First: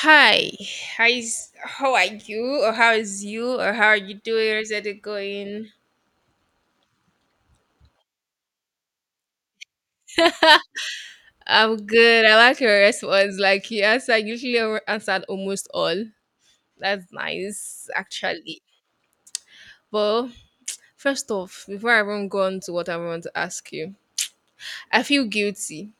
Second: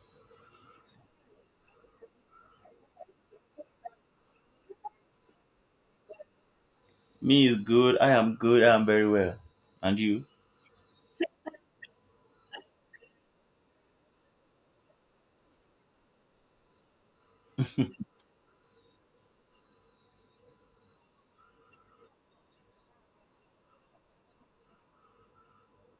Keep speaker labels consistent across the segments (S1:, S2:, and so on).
S1: Hi, hi. How are you? Or how is you? Or how are you doing? How's it going?
S2: Me is good. I am good. I am very well. And you?
S1: I'm good. I like your response. Like you answered, usually answered almost all. That's nice, actually. But first off, before I even go on to what I want to ask you, I feel guilty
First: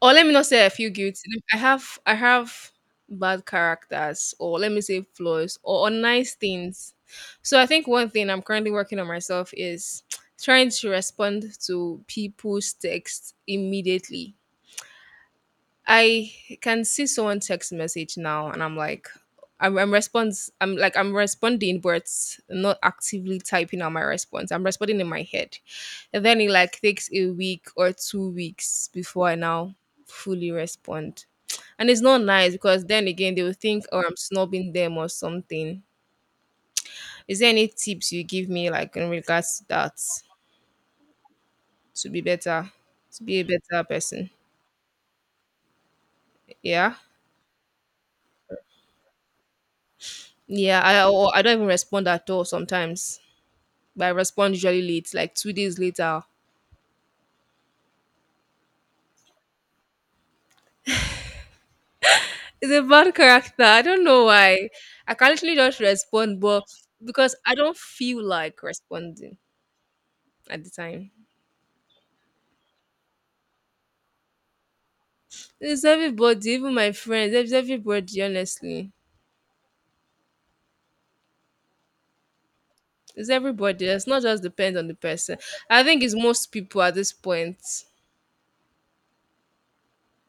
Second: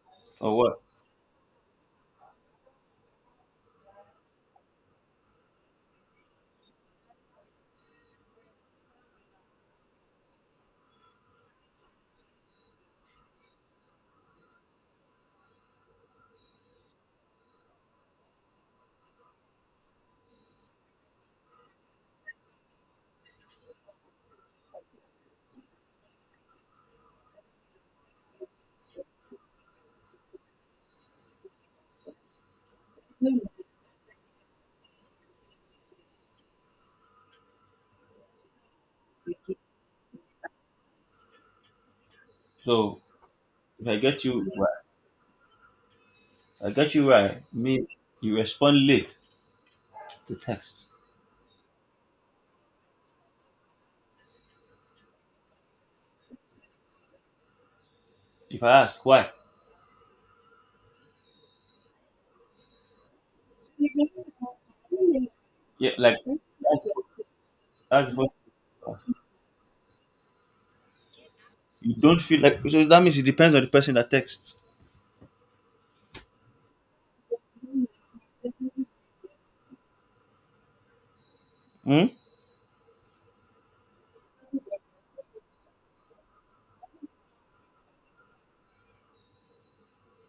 S1: or let me not
S2: Or
S1: say I
S2: what?
S1: feel guilty. I have bad characters or let me say flaws or nice things. So I think one thing I'm currently working on myself is trying to respond to people's texts immediately. I can see someone text message now, and I'm like, I'm response. I'm like, I'm responding, but not actively typing out my response. I'm responding in my head, and then it like takes a week or 2 weeks before I now fully respond, and it's not nice because then again they will think, oh, I'm snobbing them or something. Is there any tips you give me like in regards to that to be better,
S2: So
S1: to be a better
S2: if I get
S1: person?
S2: you right, if I
S1: Yeah,
S2: get you right. me, you respond late to
S1: yeah.
S2: text.
S1: I or I don't even respond at all sometimes, but I respond usually late, like 2 days later.
S2: If I ask why,
S1: It's a bad character. I don't know why. I can literally just
S2: yeah, like
S1: respond, but
S2: that's
S1: because I don't
S2: that's
S1: feel
S2: what
S1: like responding at the time.
S2: you don't feel like. So that means it depends on the person that texts.
S1: It's everybody, even my friends, it's everybody, honestly.
S2: Hmm?
S1: It's everybody. It's not just depend on the person. I think it's most people at this point.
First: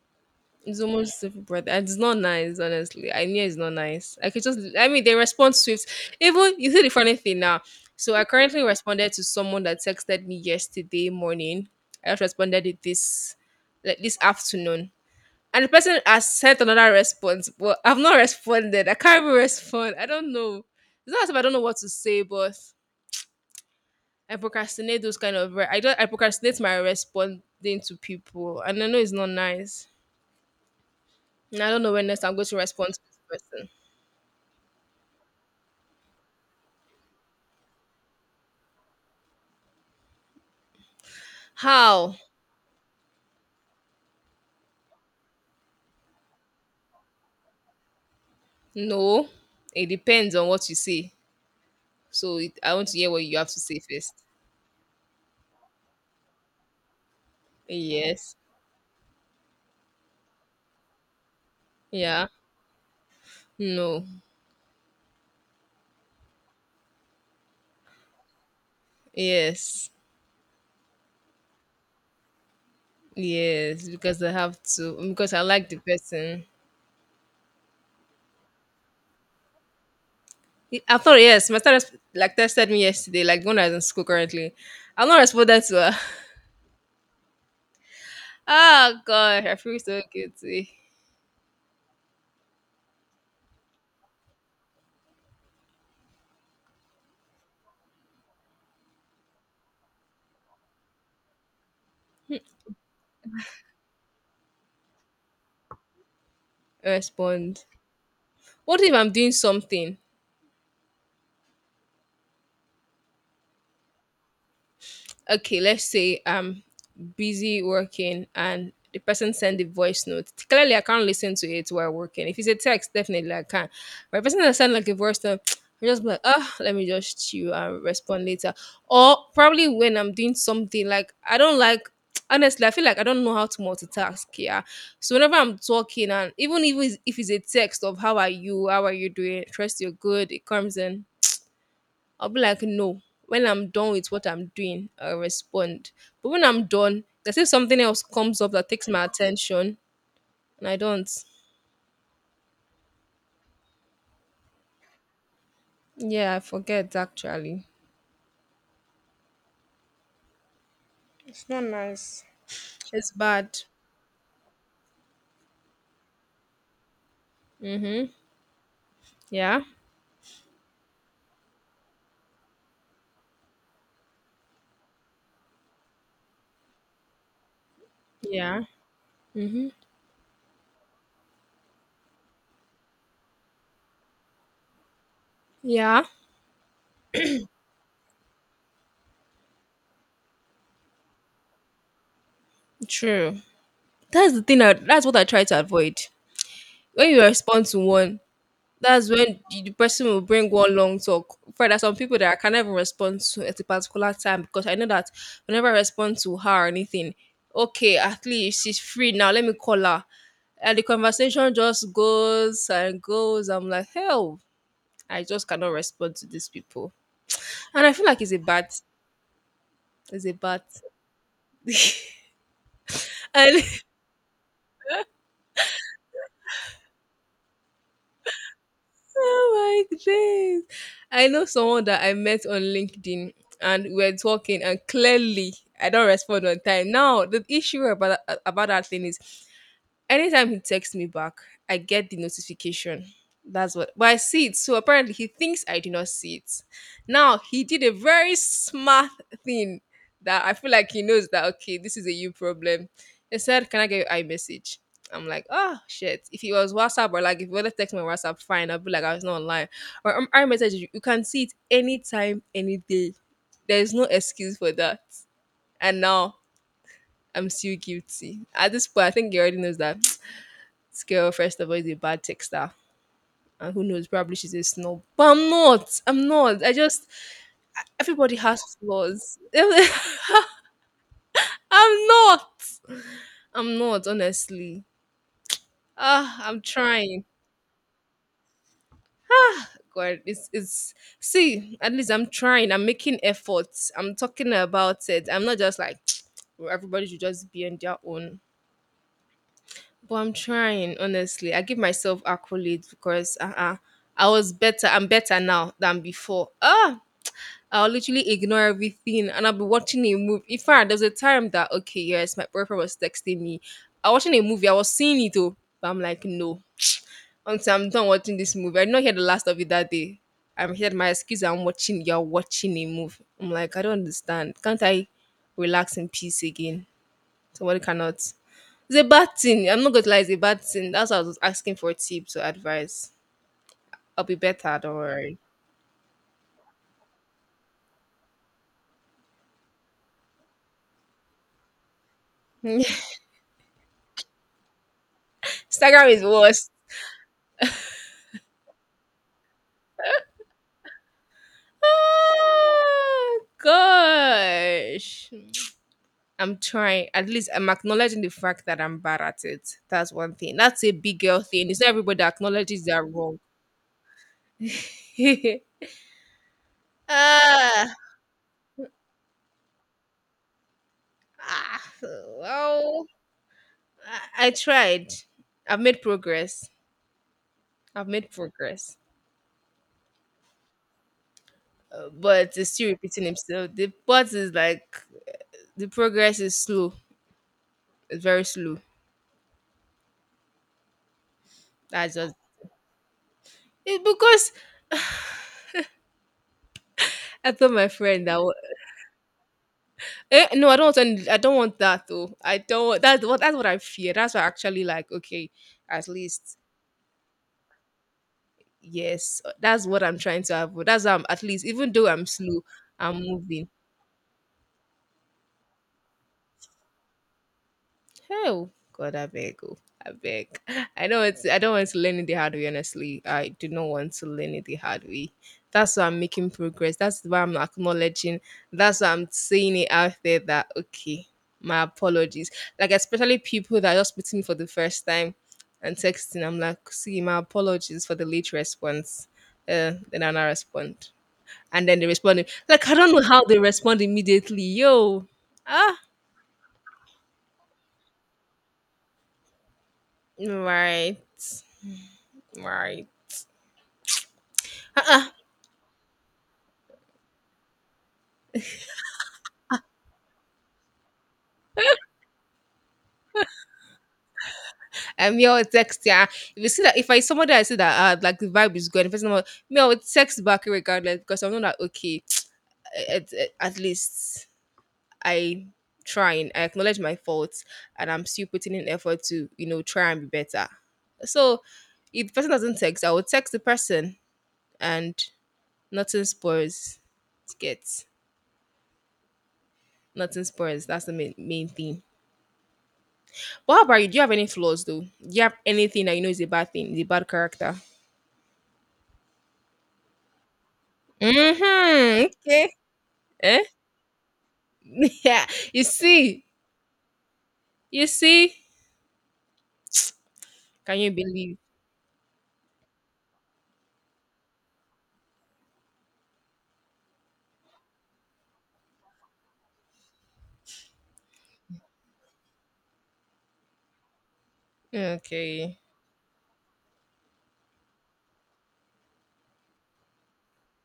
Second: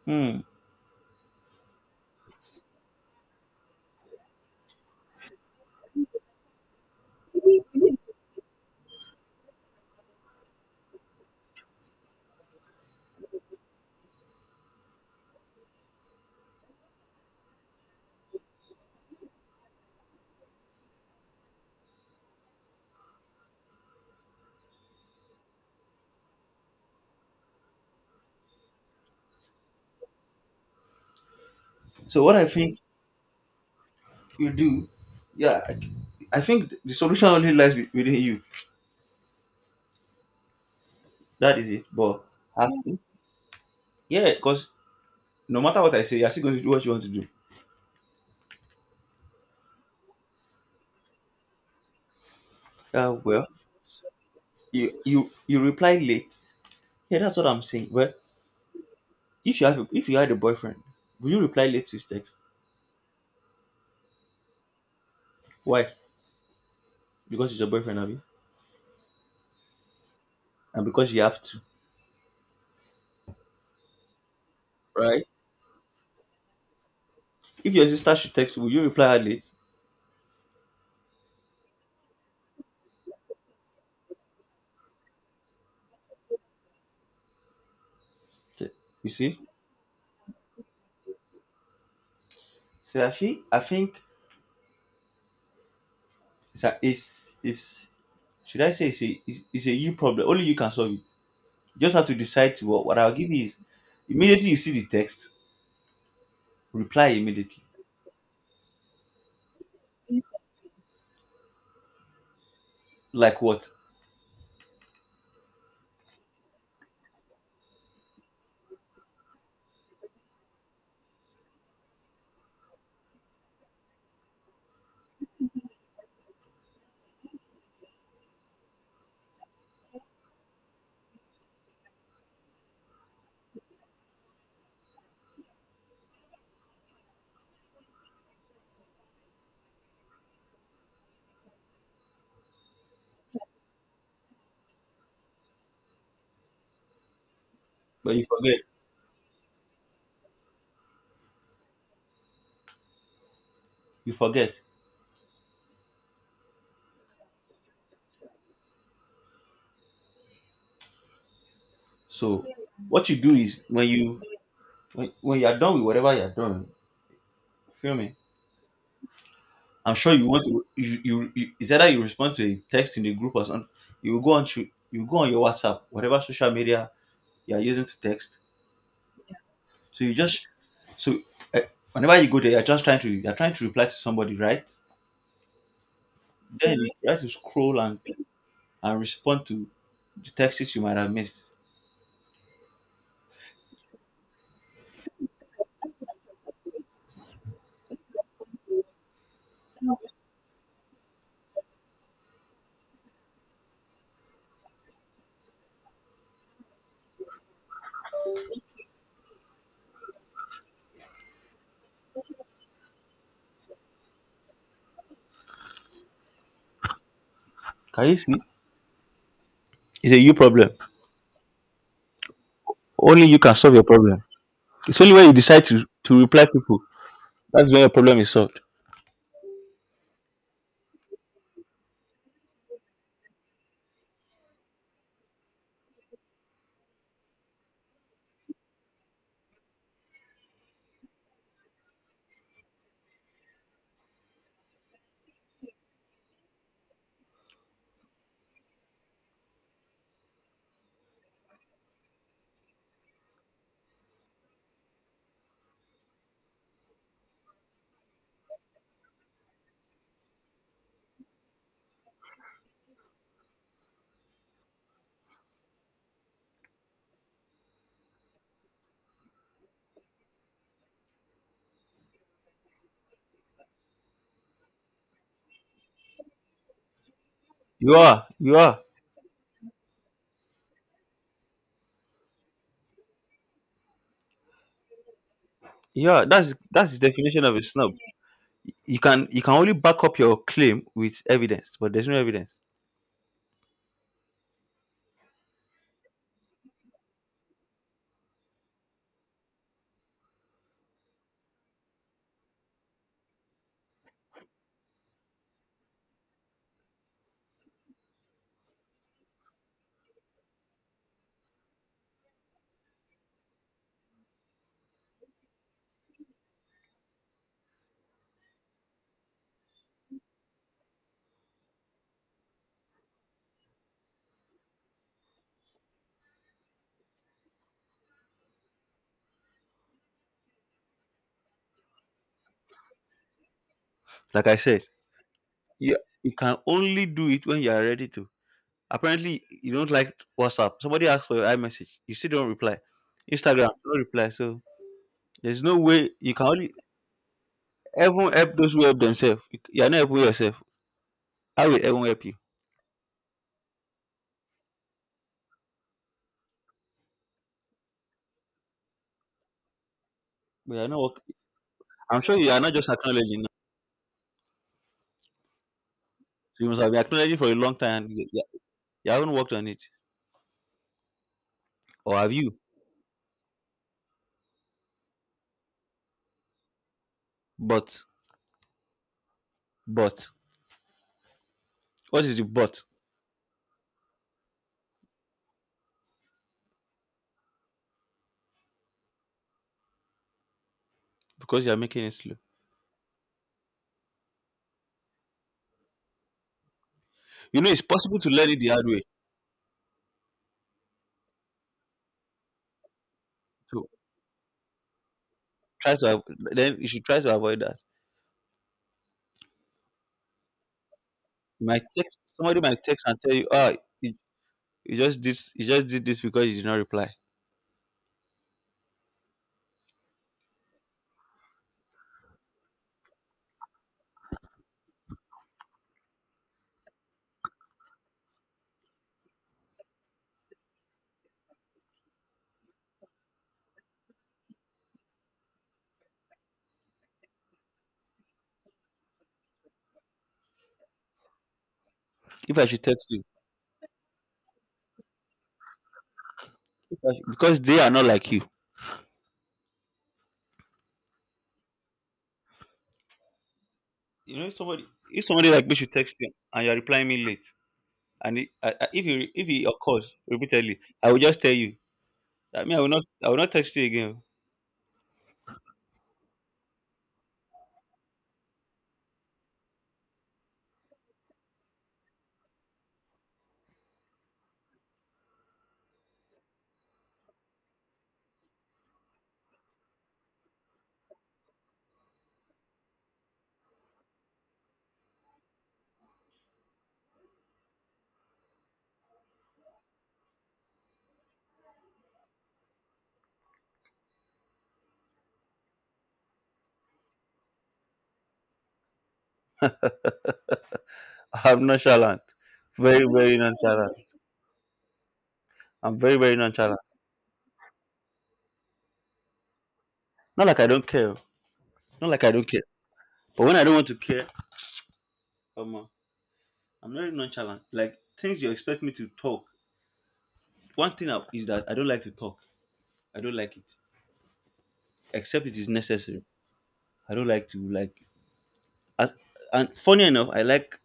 S2: Hmm.
S1: It's almost civil brother. It's not nice, honestly. I knew it's not nice. I could just, I mean, they respond swift. Even you see the funny thing now. So I currently responded to someone that texted me yesterday morning. I just responded it this, like this afternoon, and the person has sent another response, but I've not responded. I can't even respond. I don't know. It's not as if I don't know what to say, but I procrastinate those kind of. I don't. I procrastinate my responding to people, and I know it's not nice. I don't know when next
S2: So
S1: I'm
S2: what
S1: going
S2: I
S1: to
S2: think
S1: respond to this person.
S2: you do, yeah, I think the solution only lies within you. That is it.
S1: How?
S2: But I think, yeah, because no matter what I say, you're still going to do what you want to do.
S1: No, it depends on what you say. So it, I want to hear what you
S2: Well,
S1: have to say first.
S2: you reply late. Yeah, that's what I'm saying. Well,
S1: Yes.
S2: if you had a boyfriend, will you reply late to his
S1: Yeah.
S2: text?
S1: No.
S2: Why? Because he's your boyfriend, have you?
S1: Yes.
S2: And because you have to,
S1: Yes. Because I have to.
S2: right?
S1: Because I like the person.
S2: If your sister should text, will you reply her late?
S1: I thought yes. My sister like texted me yesterday. Like the one that's in school currently. I'm not responded to her.
S2: Okay.
S1: Oh
S2: You see?
S1: gosh, I feel so guilty.
S2: So I think it's, should I say, it's a you problem. Only you can solve it. You just have to decide to — what I'll give you is, immediately you see the text, reply immediately.
S1: Respond. What if I'm doing something?
S2: Like what?
S1: Okay, let's say I'm busy working and the person sent the voice note. Clearly I can't listen to it while working. If it's a text, definitely I can, but the person that sent like a voice note, I just be like, ah, let me just chew and respond later. Or probably when I'm doing something like I don't like, honestly I feel like I don't know how to multitask, yeah. So whenever I'm talking, and even if it's a text of how are you, how are you doing, trust you're good, it comes in. I'll be like, no. When I'm done with what I'm doing, I'll respond. But when I'm done, there's if something else
S2: But you
S1: comes up
S2: forget.
S1: that takes my attention, and I don't.
S2: You forget.
S1: Yeah, I forget actually. It's not nice.
S2: So what
S1: It's
S2: you do is,
S1: bad.
S2: when you are done with whatever you are doing, feel
S1: Mm-hmm.
S2: me.
S1: Yeah.
S2: I'm sure you want to. You It's either you respond to a text in the group or something. You go on your WhatsApp, whatever social media you are using to text.
S1: Yeah.
S2: So you just — so uh, whenever you go there, you're just trying to reply to somebody, right?
S1: Yeah.
S2: Then you have to scroll and respond to the texts you might have missed.
S1: True. That's the thing. That's what I try to avoid. When you respond to one, that's when the person will bring one long talk. For there are some people that I can never respond to at a particular time because I know that whenever I respond to her or anything, okay, at least she's free now. Let me call her. And the conversation just goes and goes. I'm like, hell, I just cannot respond to these people. And I feel
S2: Can you
S1: like it's
S2: see?
S1: a bad.
S2: It's a
S1: It's a
S2: you
S1: bad.
S2: problem. Only you can
S1: And
S2: solve your problem. It's only when you decide to reply people that's when your problem is solved.
S1: Oh my days. I know someone that I met on LinkedIn and we are talking and clearly I don't respond on time. Now the issue about that thing is anytime he texts me back, I get the notification. That's what, but I see it. So apparently, he thinks I do not see it. Now he did a very smart thing that I feel like he knows that okay, this is a you problem. He said, "Can I get your iMessage?" I'm like, oh shit. If it was WhatsApp or like if you were to text me on WhatsApp, fine. I would be like, I was not online. Or iMessage, you can see it anytime, any day. There is no excuse for that. And now I'm still guilty. At this point, I think he already knows that this girl, first of all, is a bad texter. And who knows, probably she's a snob. But I'm not. I'm not. I just,
S2: You are.
S1: everybody
S2: You
S1: has
S2: are.
S1: flaws. I'm not. I'm not, honestly.
S2: Yeah,
S1: Ah,
S2: that's
S1: I'm
S2: the
S1: trying.
S2: definition of a snob. You can only back up
S1: God,
S2: your claim with evidence,
S1: see,
S2: but
S1: at
S2: there's
S1: least
S2: no
S1: I'm
S2: evidence.
S1: trying. I'm making efforts. I'm talking about it. I'm not just like, "Well, everybody should just be on their own. But I'm trying, honestly. I give myself accolades because I was better. I'm better now than before. I'll literally ignore everything and I'll be watching a movie. In fact, there's a time that okay, yes, my boyfriend was texting me. I was watching a movie, I was seeing it though, but I'm like, no. Until I'm done watching this movie. I did not hear the last of it that day. I'm here, my excuse, I'm watching, you're watching a movie. I'm like, I don't understand. Can't I relax in peace again? Somebody cannot. It's a bad thing. I'm not gonna lie, it's a bad thing. That's why I was asking for tips or advice. I'll be
S2: Like I
S1: better,
S2: said,
S1: don't worry.
S2: you you can only do it when you are ready to. Apparently, you don't like WhatsApp. Somebody asks for your iMessage, you still don't reply. Instagram, no reply. So there's no
S1: Instagram
S2: way.
S1: is
S2: You can
S1: worse.
S2: only — everyone help those who help themselves. You are not helping yourself. How will everyone help you?
S1: Ah, gosh. I'm trying. At least I'm acknowledging the fact that I'm bad at it. That's one thing.
S2: But you
S1: That's
S2: are
S1: a
S2: not.
S1: big girl thing. It's not everybody
S2: I'm
S1: that
S2: sure you are not
S1: acknowledges
S2: just
S1: they're wrong.
S2: acknowledging. No. You must have been acknowledging for a long
S1: Ah,
S2: time. And you haven't worked on it,
S1: ah,
S2: or have you?
S1: well, I tried. I've made progress.
S2: But —
S1: I've made progress.
S2: but what is the
S1: But it's
S2: but?
S1: still repeating himself. The part is like the progress is slow. It's very slow.
S2: Because you are making it
S1: That's just
S2: slow.
S1: it's because I
S2: You
S1: told
S2: know, it's
S1: my
S2: possible
S1: friend
S2: to
S1: that
S2: learn it the hard way.
S1: Eh, no, I don't want any, I don't want that though. I don't. That's what I
S2: So
S1: fear. That's why I actually like okay,
S2: try to
S1: at
S2: avo-
S1: least
S2: then you should try to avoid that.
S1: yes, that's what I'm trying to avoid. That's why I'm at least
S2: You might
S1: even though
S2: text —
S1: I'm slow,
S2: somebody might text and
S1: I'm
S2: tell you,
S1: moving.
S2: you — you just did this because you did not reply.
S1: Oh God, I beg, oh, I beg. I know it's. I don't want to learn it the hard way. Honestly, I do not want to learn it the hard way. That's why I'm making progress. That's why I'm acknowledging. That's why I'm saying it out there. That okay, my apologies. Like especially people that are just meeting for the first time and texting. I'm like, see, my apologies for the late response. Then I now respond, and then they respond.
S2: If I should
S1: Like I
S2: text
S1: don't know
S2: you —
S1: how they respond immediately. Yo, ah,
S2: if I should, because they are not like you.
S1: right, right.
S2: You know, if somebody
S1: Uh-uh.
S2: if somebody like me should text you and you are replying me late, and it, I, if you if it occurs repeatedly, I will just tell you. I mean, I will not text you again.
S1: And me, I'll text yeah. If you see that, if I somebody I see that like the vibe is good, if it's not, me, I would text back regardless because I'm not that okay. At least I trying, I acknowledge my faults, and I'm still putting in effort to try and be better. So if the person doesn't text, I will text the person, and nothing spoils gets nothing spoils. That's the main thing. But how about you? Do you have any flaws though? Do you have anything that you know is a bad thing, is a bad character?
S2: I'm nonchalant,
S1: Mm-hmm. Okay.
S2: very very
S1: Eh?
S2: nonchalant.
S1: Yeah. You
S2: I'm very very
S1: see?
S2: nonchalant.
S1: You see?
S2: Not like I don't
S1: Can you
S2: care.
S1: believe?
S2: Not like I don't care. But when I don't want to care, um, uh, I'm very nonchalant. Like things you expect me to talk. One thing is that I don't like to talk. I don't like it, except it is
S1: Okay.
S2: necessary. I don't like to, like. As, and funny enough, I like —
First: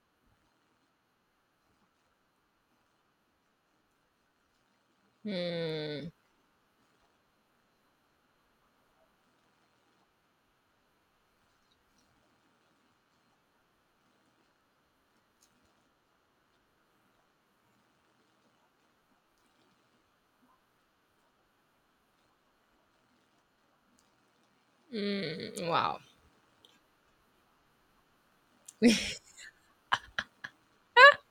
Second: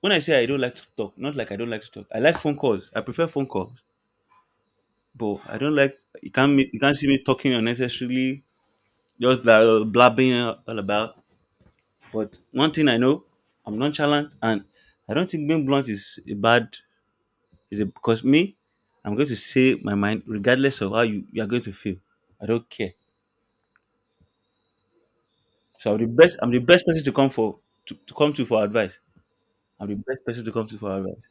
S2: when I say I don't like to talk, not like I don't like to talk. I like phone calls. I prefer phone calls. But I don't like —
S1: Hmm.
S2: you can't see me talking unnecessarily, just blabbing all about. But one thing I know, I'm nonchalant, and I don't think being blunt is a bad. Is it because me? I'm going to say my mind regardless of how you are going to feel. I don't care.
S1: Mm.
S2: So
S1: Wow.
S2: I'm the best. I'm the best person to come for — to come to for advice. I'm the best person to come to for advice.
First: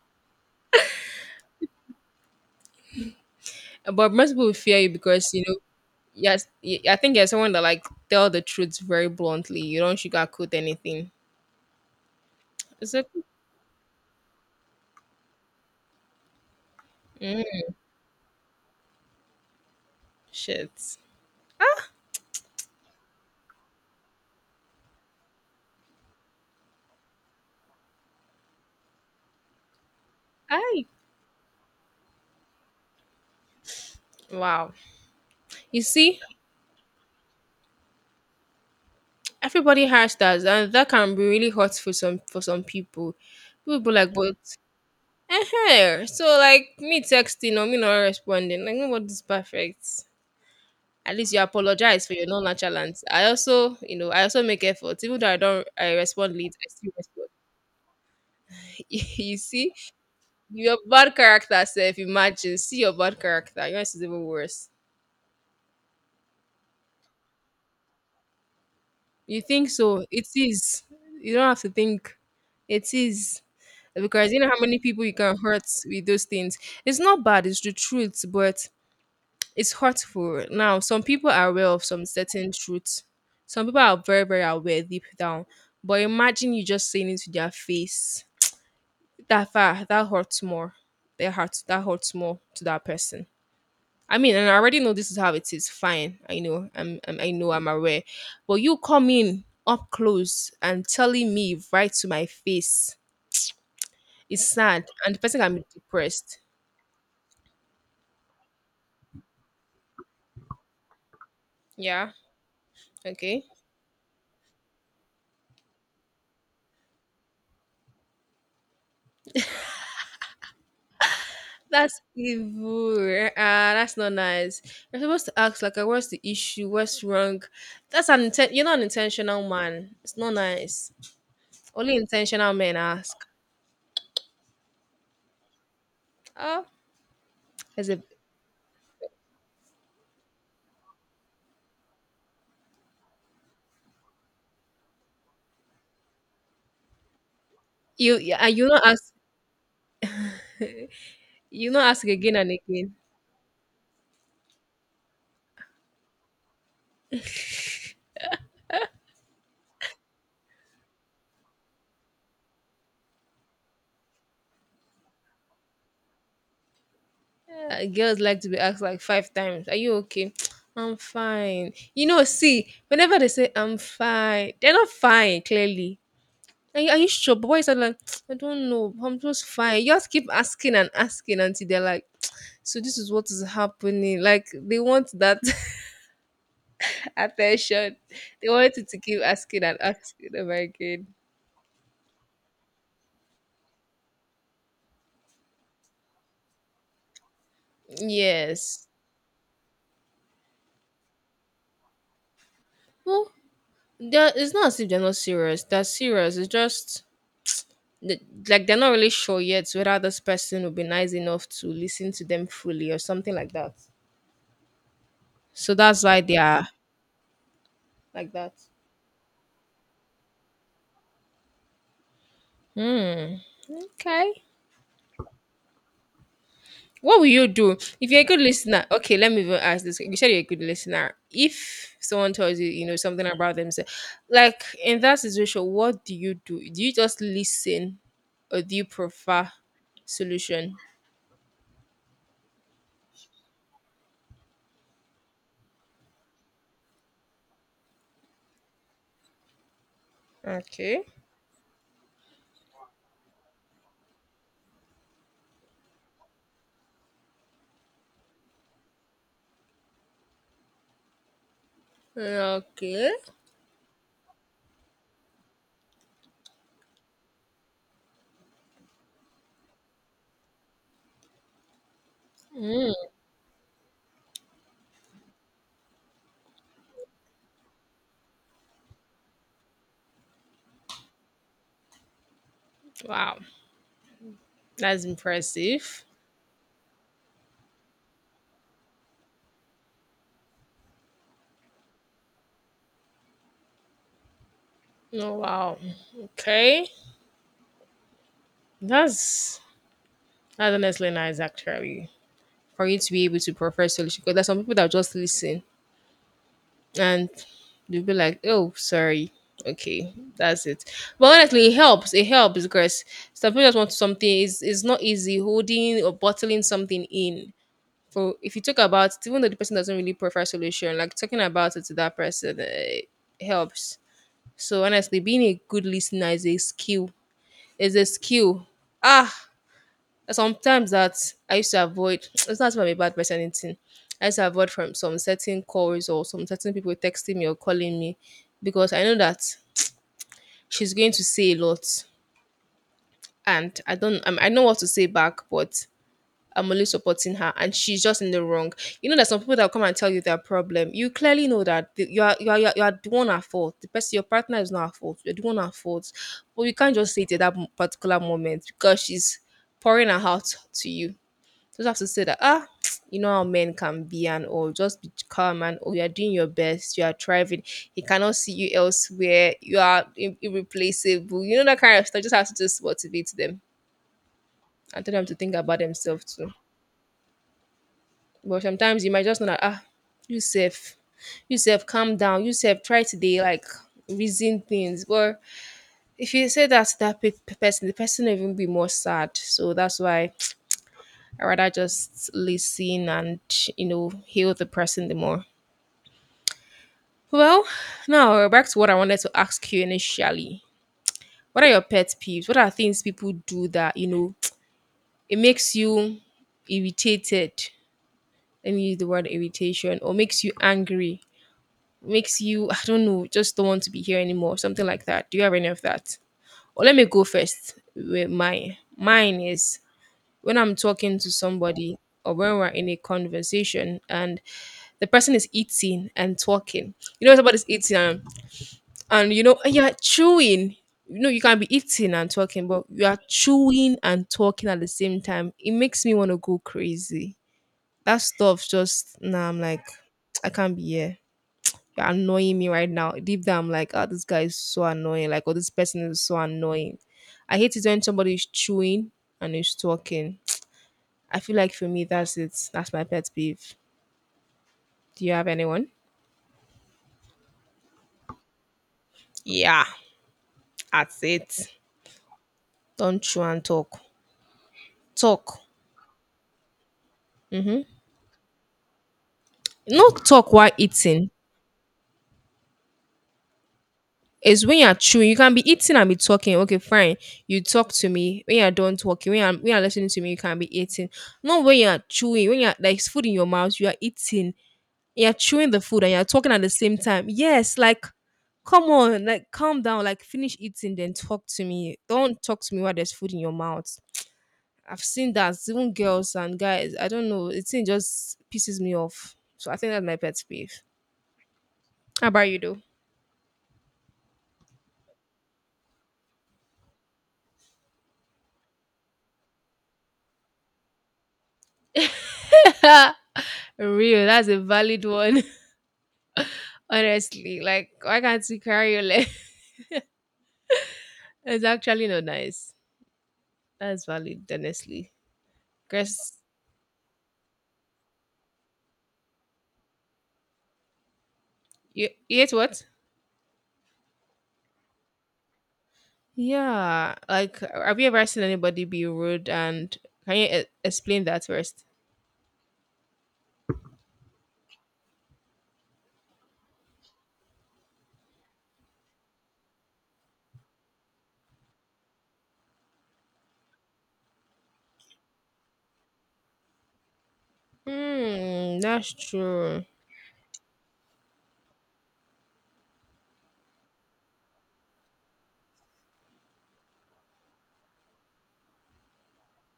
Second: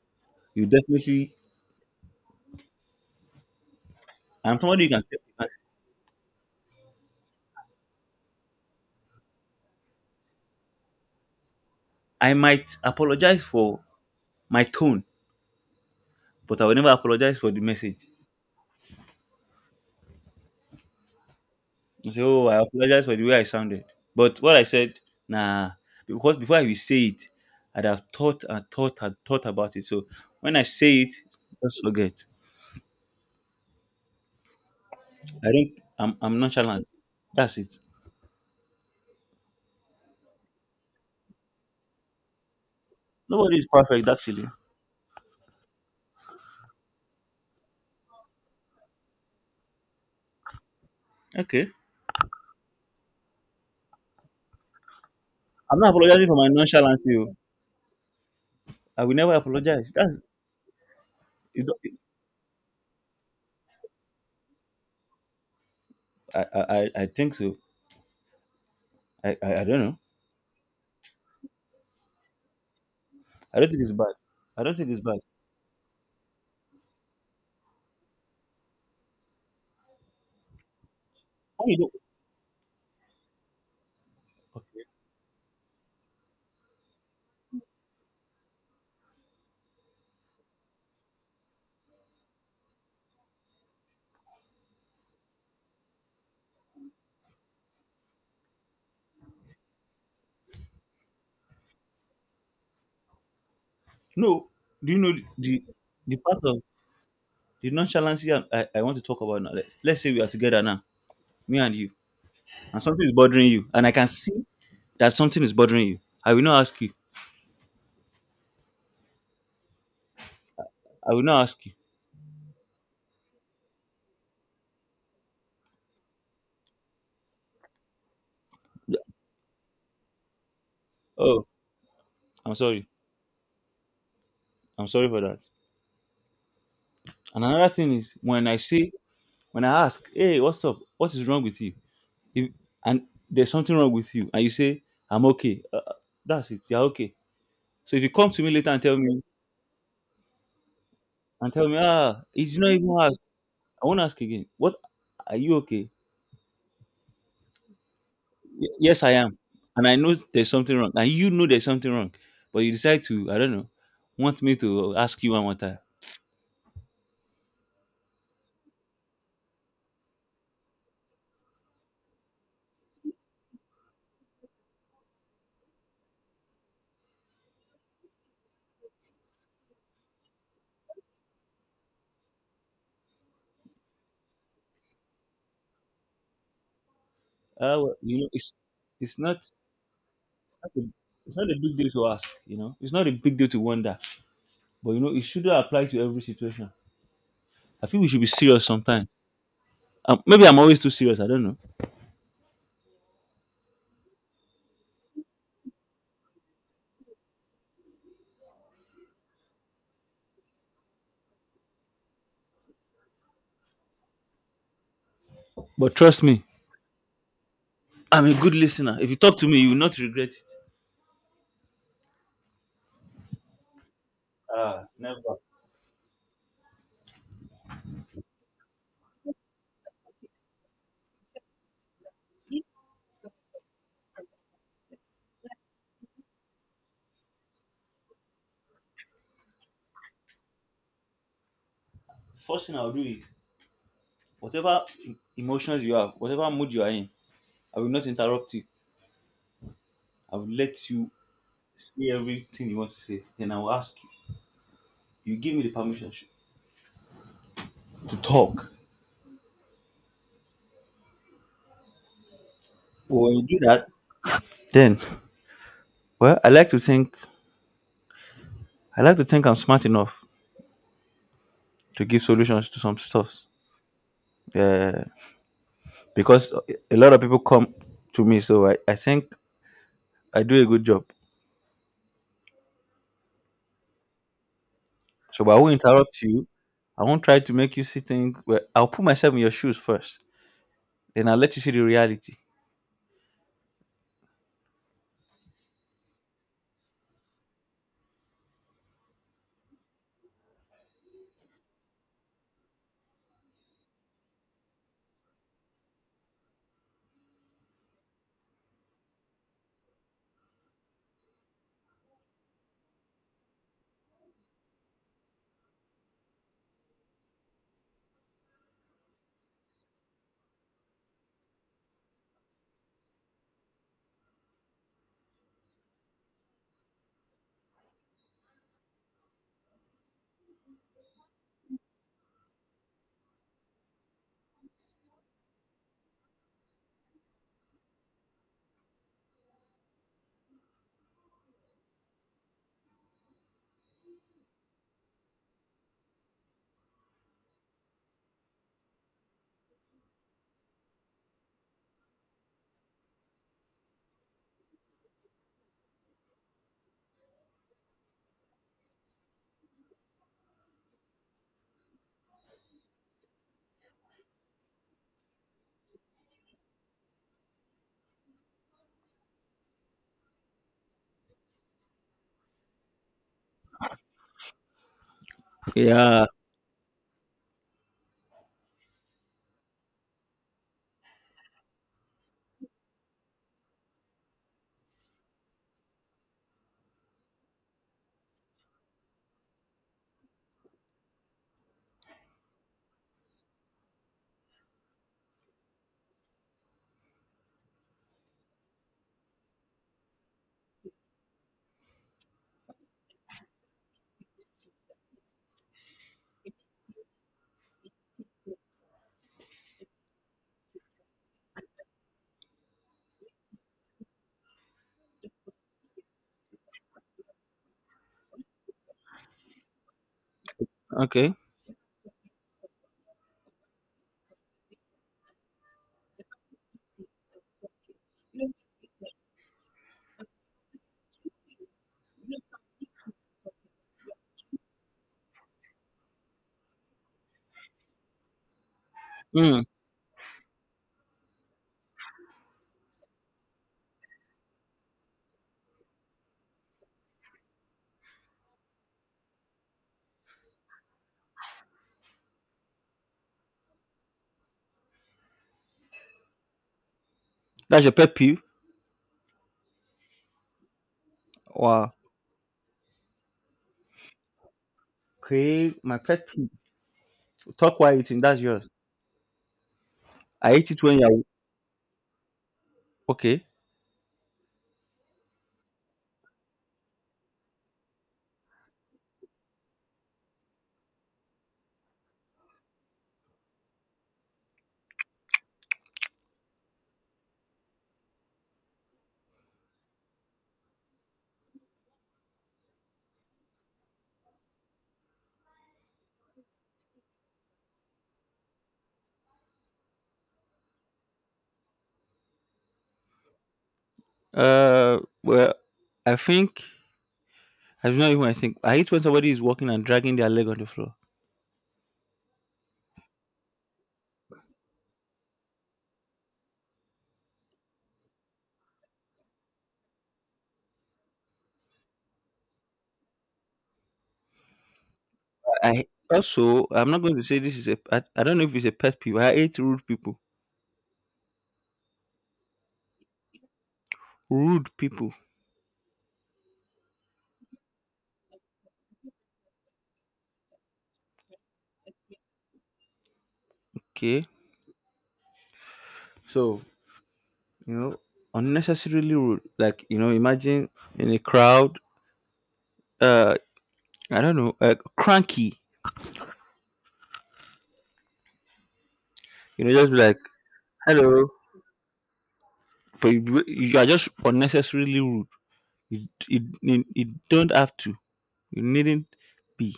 S2: You definitely.
S1: But most people
S2: I'm
S1: fear
S2: somebody
S1: you
S2: you can tell.
S1: because
S2: You
S1: you
S2: can
S1: know.
S2: say,
S1: Yes, I think you're someone that like tell the truth very bluntly. You don't sugarcoat anything.
S2: I might
S1: Is it?
S2: apologize for my tone, but I will never apologize
S1: Mm,
S2: for the message.
S1: shit.
S2: You say, oh, I apologize for the way I sounded. But what I said, nah, because before I will say it, I'd have thought and thought and thought about it. So when I
S1: Aye.
S2: say it, just forget.
S1: Wow.
S2: I think
S1: You
S2: I'm
S1: see,
S2: I'm nonchalant. That's it.
S1: everybody has that, and that can be really hot for some people.
S2: Nobody is
S1: People be
S2: perfect,
S1: like, but
S2: actually.
S1: eh, eh," so like me texting or me not responding, like nobody's perfect. At least you
S2: Okay.
S1: apologize for your non-nonchalance. I also make efforts. Even though I don't
S2: I'm not
S1: I
S2: apologizing for
S1: respond
S2: my
S1: late, I still
S2: nonchalancy.
S1: respond.
S2: Oh, I will never
S1: You see,
S2: apologize. That's
S1: your bad character
S2: it,
S1: self, imagine. See your bad character. Yours is even worse.
S2: I think so. I,
S1: You
S2: I I
S1: think
S2: don't know.
S1: so. It is. You don't have to think. It is.
S2: I don't think it's bad.
S1: Because you know how
S2: I don't
S1: many
S2: think it's
S1: people you
S2: bad.
S1: can hurt with those things. It's not bad, it's the truth, but it's hurtful. Now, some people are
S2: Why
S1: aware
S2: you
S1: of
S2: don't?
S1: some certain truths. Some people are very, very aware
S2: Okay.
S1: deep down. But imagine you just saying it to their face. That far, that hurts more. Their heart, that hurts more to that person. I mean, and I already know this is how it is. Fine, I know. I know. I'm aware. But you come in up close and telling me right to my face. It's
S2: No.
S1: sad,
S2: Do you know
S1: and the
S2: the —
S1: person can
S2: the
S1: be
S2: the
S1: depressed.
S2: part of the nonchalancy I want to talk about now? Let's say we are together now, me and you,
S1: Yeah.
S2: and something is
S1: Okay.
S2: bothering you, and I can see that something is bothering you. I will not ask you. I will not ask you.
S1: That's evil. Ah, that's not nice. You're supposed to ask like, "What's the issue? What's wrong?" You're not an intentional man. It's not nice.
S2: Oh,
S1: Only intentional
S2: I'm
S1: men
S2: sorry.
S1: ask.
S2: I'm sorry for that.
S1: Oh,
S2: And another
S1: as
S2: thing
S1: a
S2: is when I ask, hey, what's up? What is wrong with you? If And there's something wrong with you, and you say, I'm okay. That's it. You're okay. So if you
S1: you
S2: come
S1: yeah,
S2: to me
S1: and you
S2: later and
S1: not ask you not ask again and
S2: it's not even
S1: again.
S2: ask. I won't ask again. What — are you okay? Yes, I am. And I know there's something wrong, and you know there's something wrong, but you decide to, I don't know, want me to ask you one more time.
S1: Yeah, girls like to be asked like five times. Are you okay? I'm fine. See, whenever they say I'm fine, they're not fine clearly. Are you sure? But why is that like I don't know. I'm just fine. You just keep asking and asking until they're like. So this is what is happening. Like they want that
S2: Ah,
S1: attention.
S2: well,
S1: They want you to
S2: it's
S1: keep
S2: not it's
S1: asking and asking them
S2: not a
S1: again.
S2: it's not a big deal to ask. It's not a big deal to wonder. But it shouldn't apply to every situation. I think we should be serious
S1: Yes.
S2: sometimes. Maybe I'm always too serious. I don't know.
S1: Well, it's not as if they're not serious. They're serious. It's just th- like they're not really sure yet whether this person will be nice enough to listen to them fully or something like that. So
S2: But
S1: that's why
S2: trust
S1: they
S2: me,
S1: are
S2: I'm
S1: like
S2: a
S1: that.
S2: good listener. If you talk to me, you will not regret it.
S1: Hmm. Okay.
S2: Ah, never.
S1: What will you do if you're a good listener? Okay, let me even ask this. You said you're a good listener. If someone tells you, something about themselves, like in that situation, what do you do? Do you just listen, or do you prefer solution?
S2: First thing I'll do is, whatever emotions you have, whatever mood you are in, I will not interrupt you. I will let
S1: Okay.
S2: you say everything you want to say. Then I will ask you. You give me the permission to talk.
S1: Okay.
S2: When you do that, then well, I like to think I'm smart enough to give solutions to
S1: Mm,
S2: some stuff. Yeah. Because a lot of people come to me, so I think I do a good job.
S1: wow, that's
S2: So, but I won't
S1: impressive.
S2: interrupt you. I won't try to make you see things. But I'll put myself in your shoes first, then I'll let you see the reality.
S1: Oh wow. Okay, that's that's honestly nice actually. For you to be able to prefer solution, because there's some people that just listen and they'll be like, "Oh, sorry." Okay, that's it. But honestly, it helps. It helps because some people just want something. It's not easy holding or bottling something in. For if you talk about it, even though the person doesn't really prefer solution, like talking about it to that person it helps. So honestly, being a good listener is a skill. Is a skill. Ah, there's sometimes that I used to avoid. It's not that I'm a bad person, or anything. I used to avoid from some certain calls or some certain people texting me or calling me because I know that she's going to say a lot, and I don't. I know what to say back, but I'm only supporting her, and she's just in the wrong. There's some people that come and tell you their problem. You clearly know that you are the one at fault. The person, your partner, is not at fault. You're the one at fault, but you can't just say it at that particular moment because she's pouring her heart to you just have to say that, ah, you know how men can be and all. Just be calm and oh, you're doing your best. You are thriving. He cannot see you elsewhere. You are irreplaceable. You know that kind of stuff. Just have to just motivate them and tell them to think about themselves
S2: Yeah.
S1: too. But sometimes you might just know that, you safe. You safe, calm down. You safe, try today. Like, reason things. But if you say that to that person, the person will even be more sad. So that's why I rather just listen and heal the person the more. Well, now we're back to what I wanted to ask you initially. What are your pet peeves? What are things people do that, it makes you irritated? Let me use the word irritation or makes you angry, makes you, I don't know, just don't want to be here anymore, something like that. Do you have any of that? Or let me go first with mine. Mine is when I'm talking to
S2: Okay.
S1: somebody or when we're in a conversation and the person is eating and talking. Somebody's eating and you know you're chewing, you know you can be eating and talking, but you are chewing and talking at the same time. It makes me want to go crazy. That stuff just now I'm
S2: Mm.
S1: like I can't be here. You're annoying me right now. Deep down I'm like, oh, this guy is so annoying, like, oh, this person is so annoying. I hate it when somebody is chewing and is talking. I feel like for me that's it. That's my pet peeve. Do you have anyone?
S2: That's your pet peeve.
S1: Yeah, that's it.
S2: Wow.
S1: Don't chew and talk.
S2: Okay. My pet peeve. Talk while eating. That's yours.
S1: Not
S2: I
S1: talk while
S2: hate it when you're —
S1: eating.
S2: okay.
S1: It's when you're chewing. You can be eating and be talking. Okay, fine. You talk to me. When you're done talking, when you're listening to me, you can be eating. Not when you're chewing. When you're like it's food in your mouth, you are eating. You're chewing the food and you're talking at the same time. Yes, like come on, like calm down, like finish eating, then talk to me. Don't talk to me while there's food in your mouth. I've seen that even girls and guys. I don't know. It just pisses me off. So I think that's my pet peeve. How about you, though?
S2: Uh. Well, I think — I don't know even. I think I hate when somebody is walking and dragging their leg on the floor.
S1: Real, that's a valid one. Honestly, like why can't you carry your leg? It's actually not nice. That's valid, honestly.
S2: I
S1: Cause
S2: also — I'm not going to say this is a — I don't know if it's a pet peeve. I hate rude people.
S1: you hate what?
S2: Rude people.
S1: Yeah, like have you ever seen anybody be rude? And can you explain that first?
S2: Okay. So, you know, unnecessarily rude. Like, imagine in a crowd, uh I don't know, cranky.
S1: Hmm, that's true.
S2: Just be like, hello. But you are just unnecessarily rude. You don't have to. You needn't be.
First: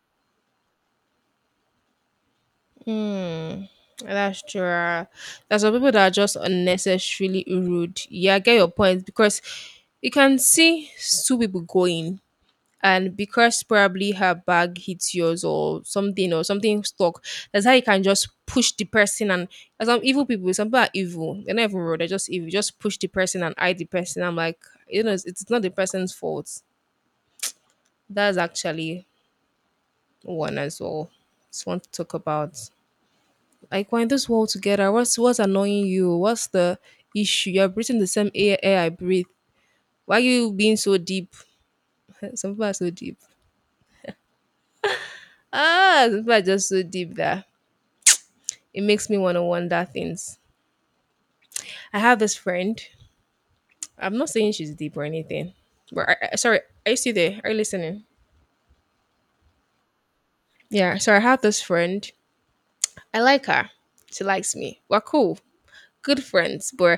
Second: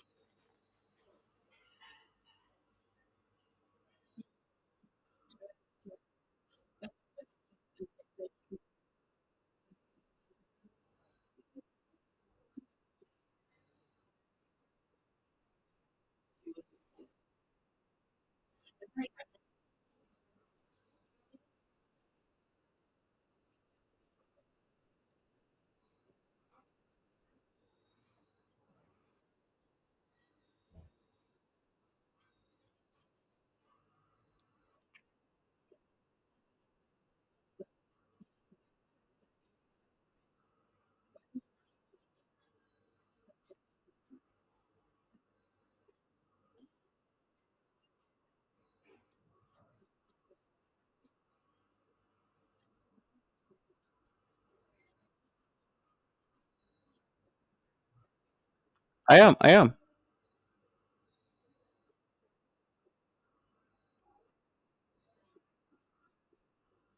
S1: Hmm, that's true. There's some people that are just unnecessarily rude. Yeah, I get your point because you can see two people going. And because probably her bag hits yours or something stuck, that's how you can just push the person and some evil people, some people are evil. They're not even rude, they're just evil. Just push the person and hide the person. I'm like, it's not the person's fault. That's actually one as well. Just want to talk about like we're in this world together. What's annoying you? What's the issue? You're breathing the same air I breathe. Why are you being so deep? Some people are so deep. Ah, some people are just so deep there. It makes me want to wonder things. I have this friend. I'm not saying she's deep or anything, but sorry, are you still there? Are you listening?
S2: I am, I am.
S1: Yeah. So I have this friend. I like her. She likes me. We're cool, good friends, but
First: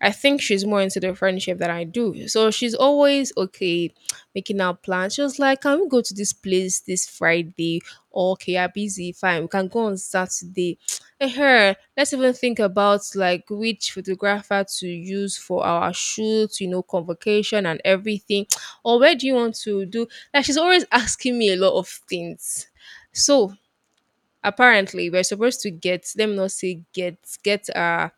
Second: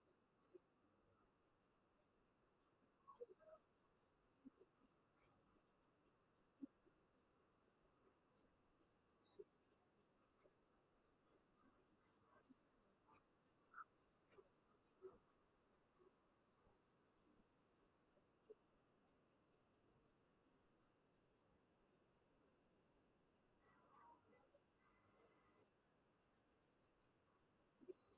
S1: I think she's more into the friendship than I do. So she's always okay making out plans. She was like, "Can we go to this place this Friday?" Okay, I'm busy. Fine, we can go on Saturday. And her, let's even think about like which photographer to use for our shoot, convocation and everything. Or where do you want to do? Like she's always asking me a lot of things. So apparently we're supposed to get let me not say get a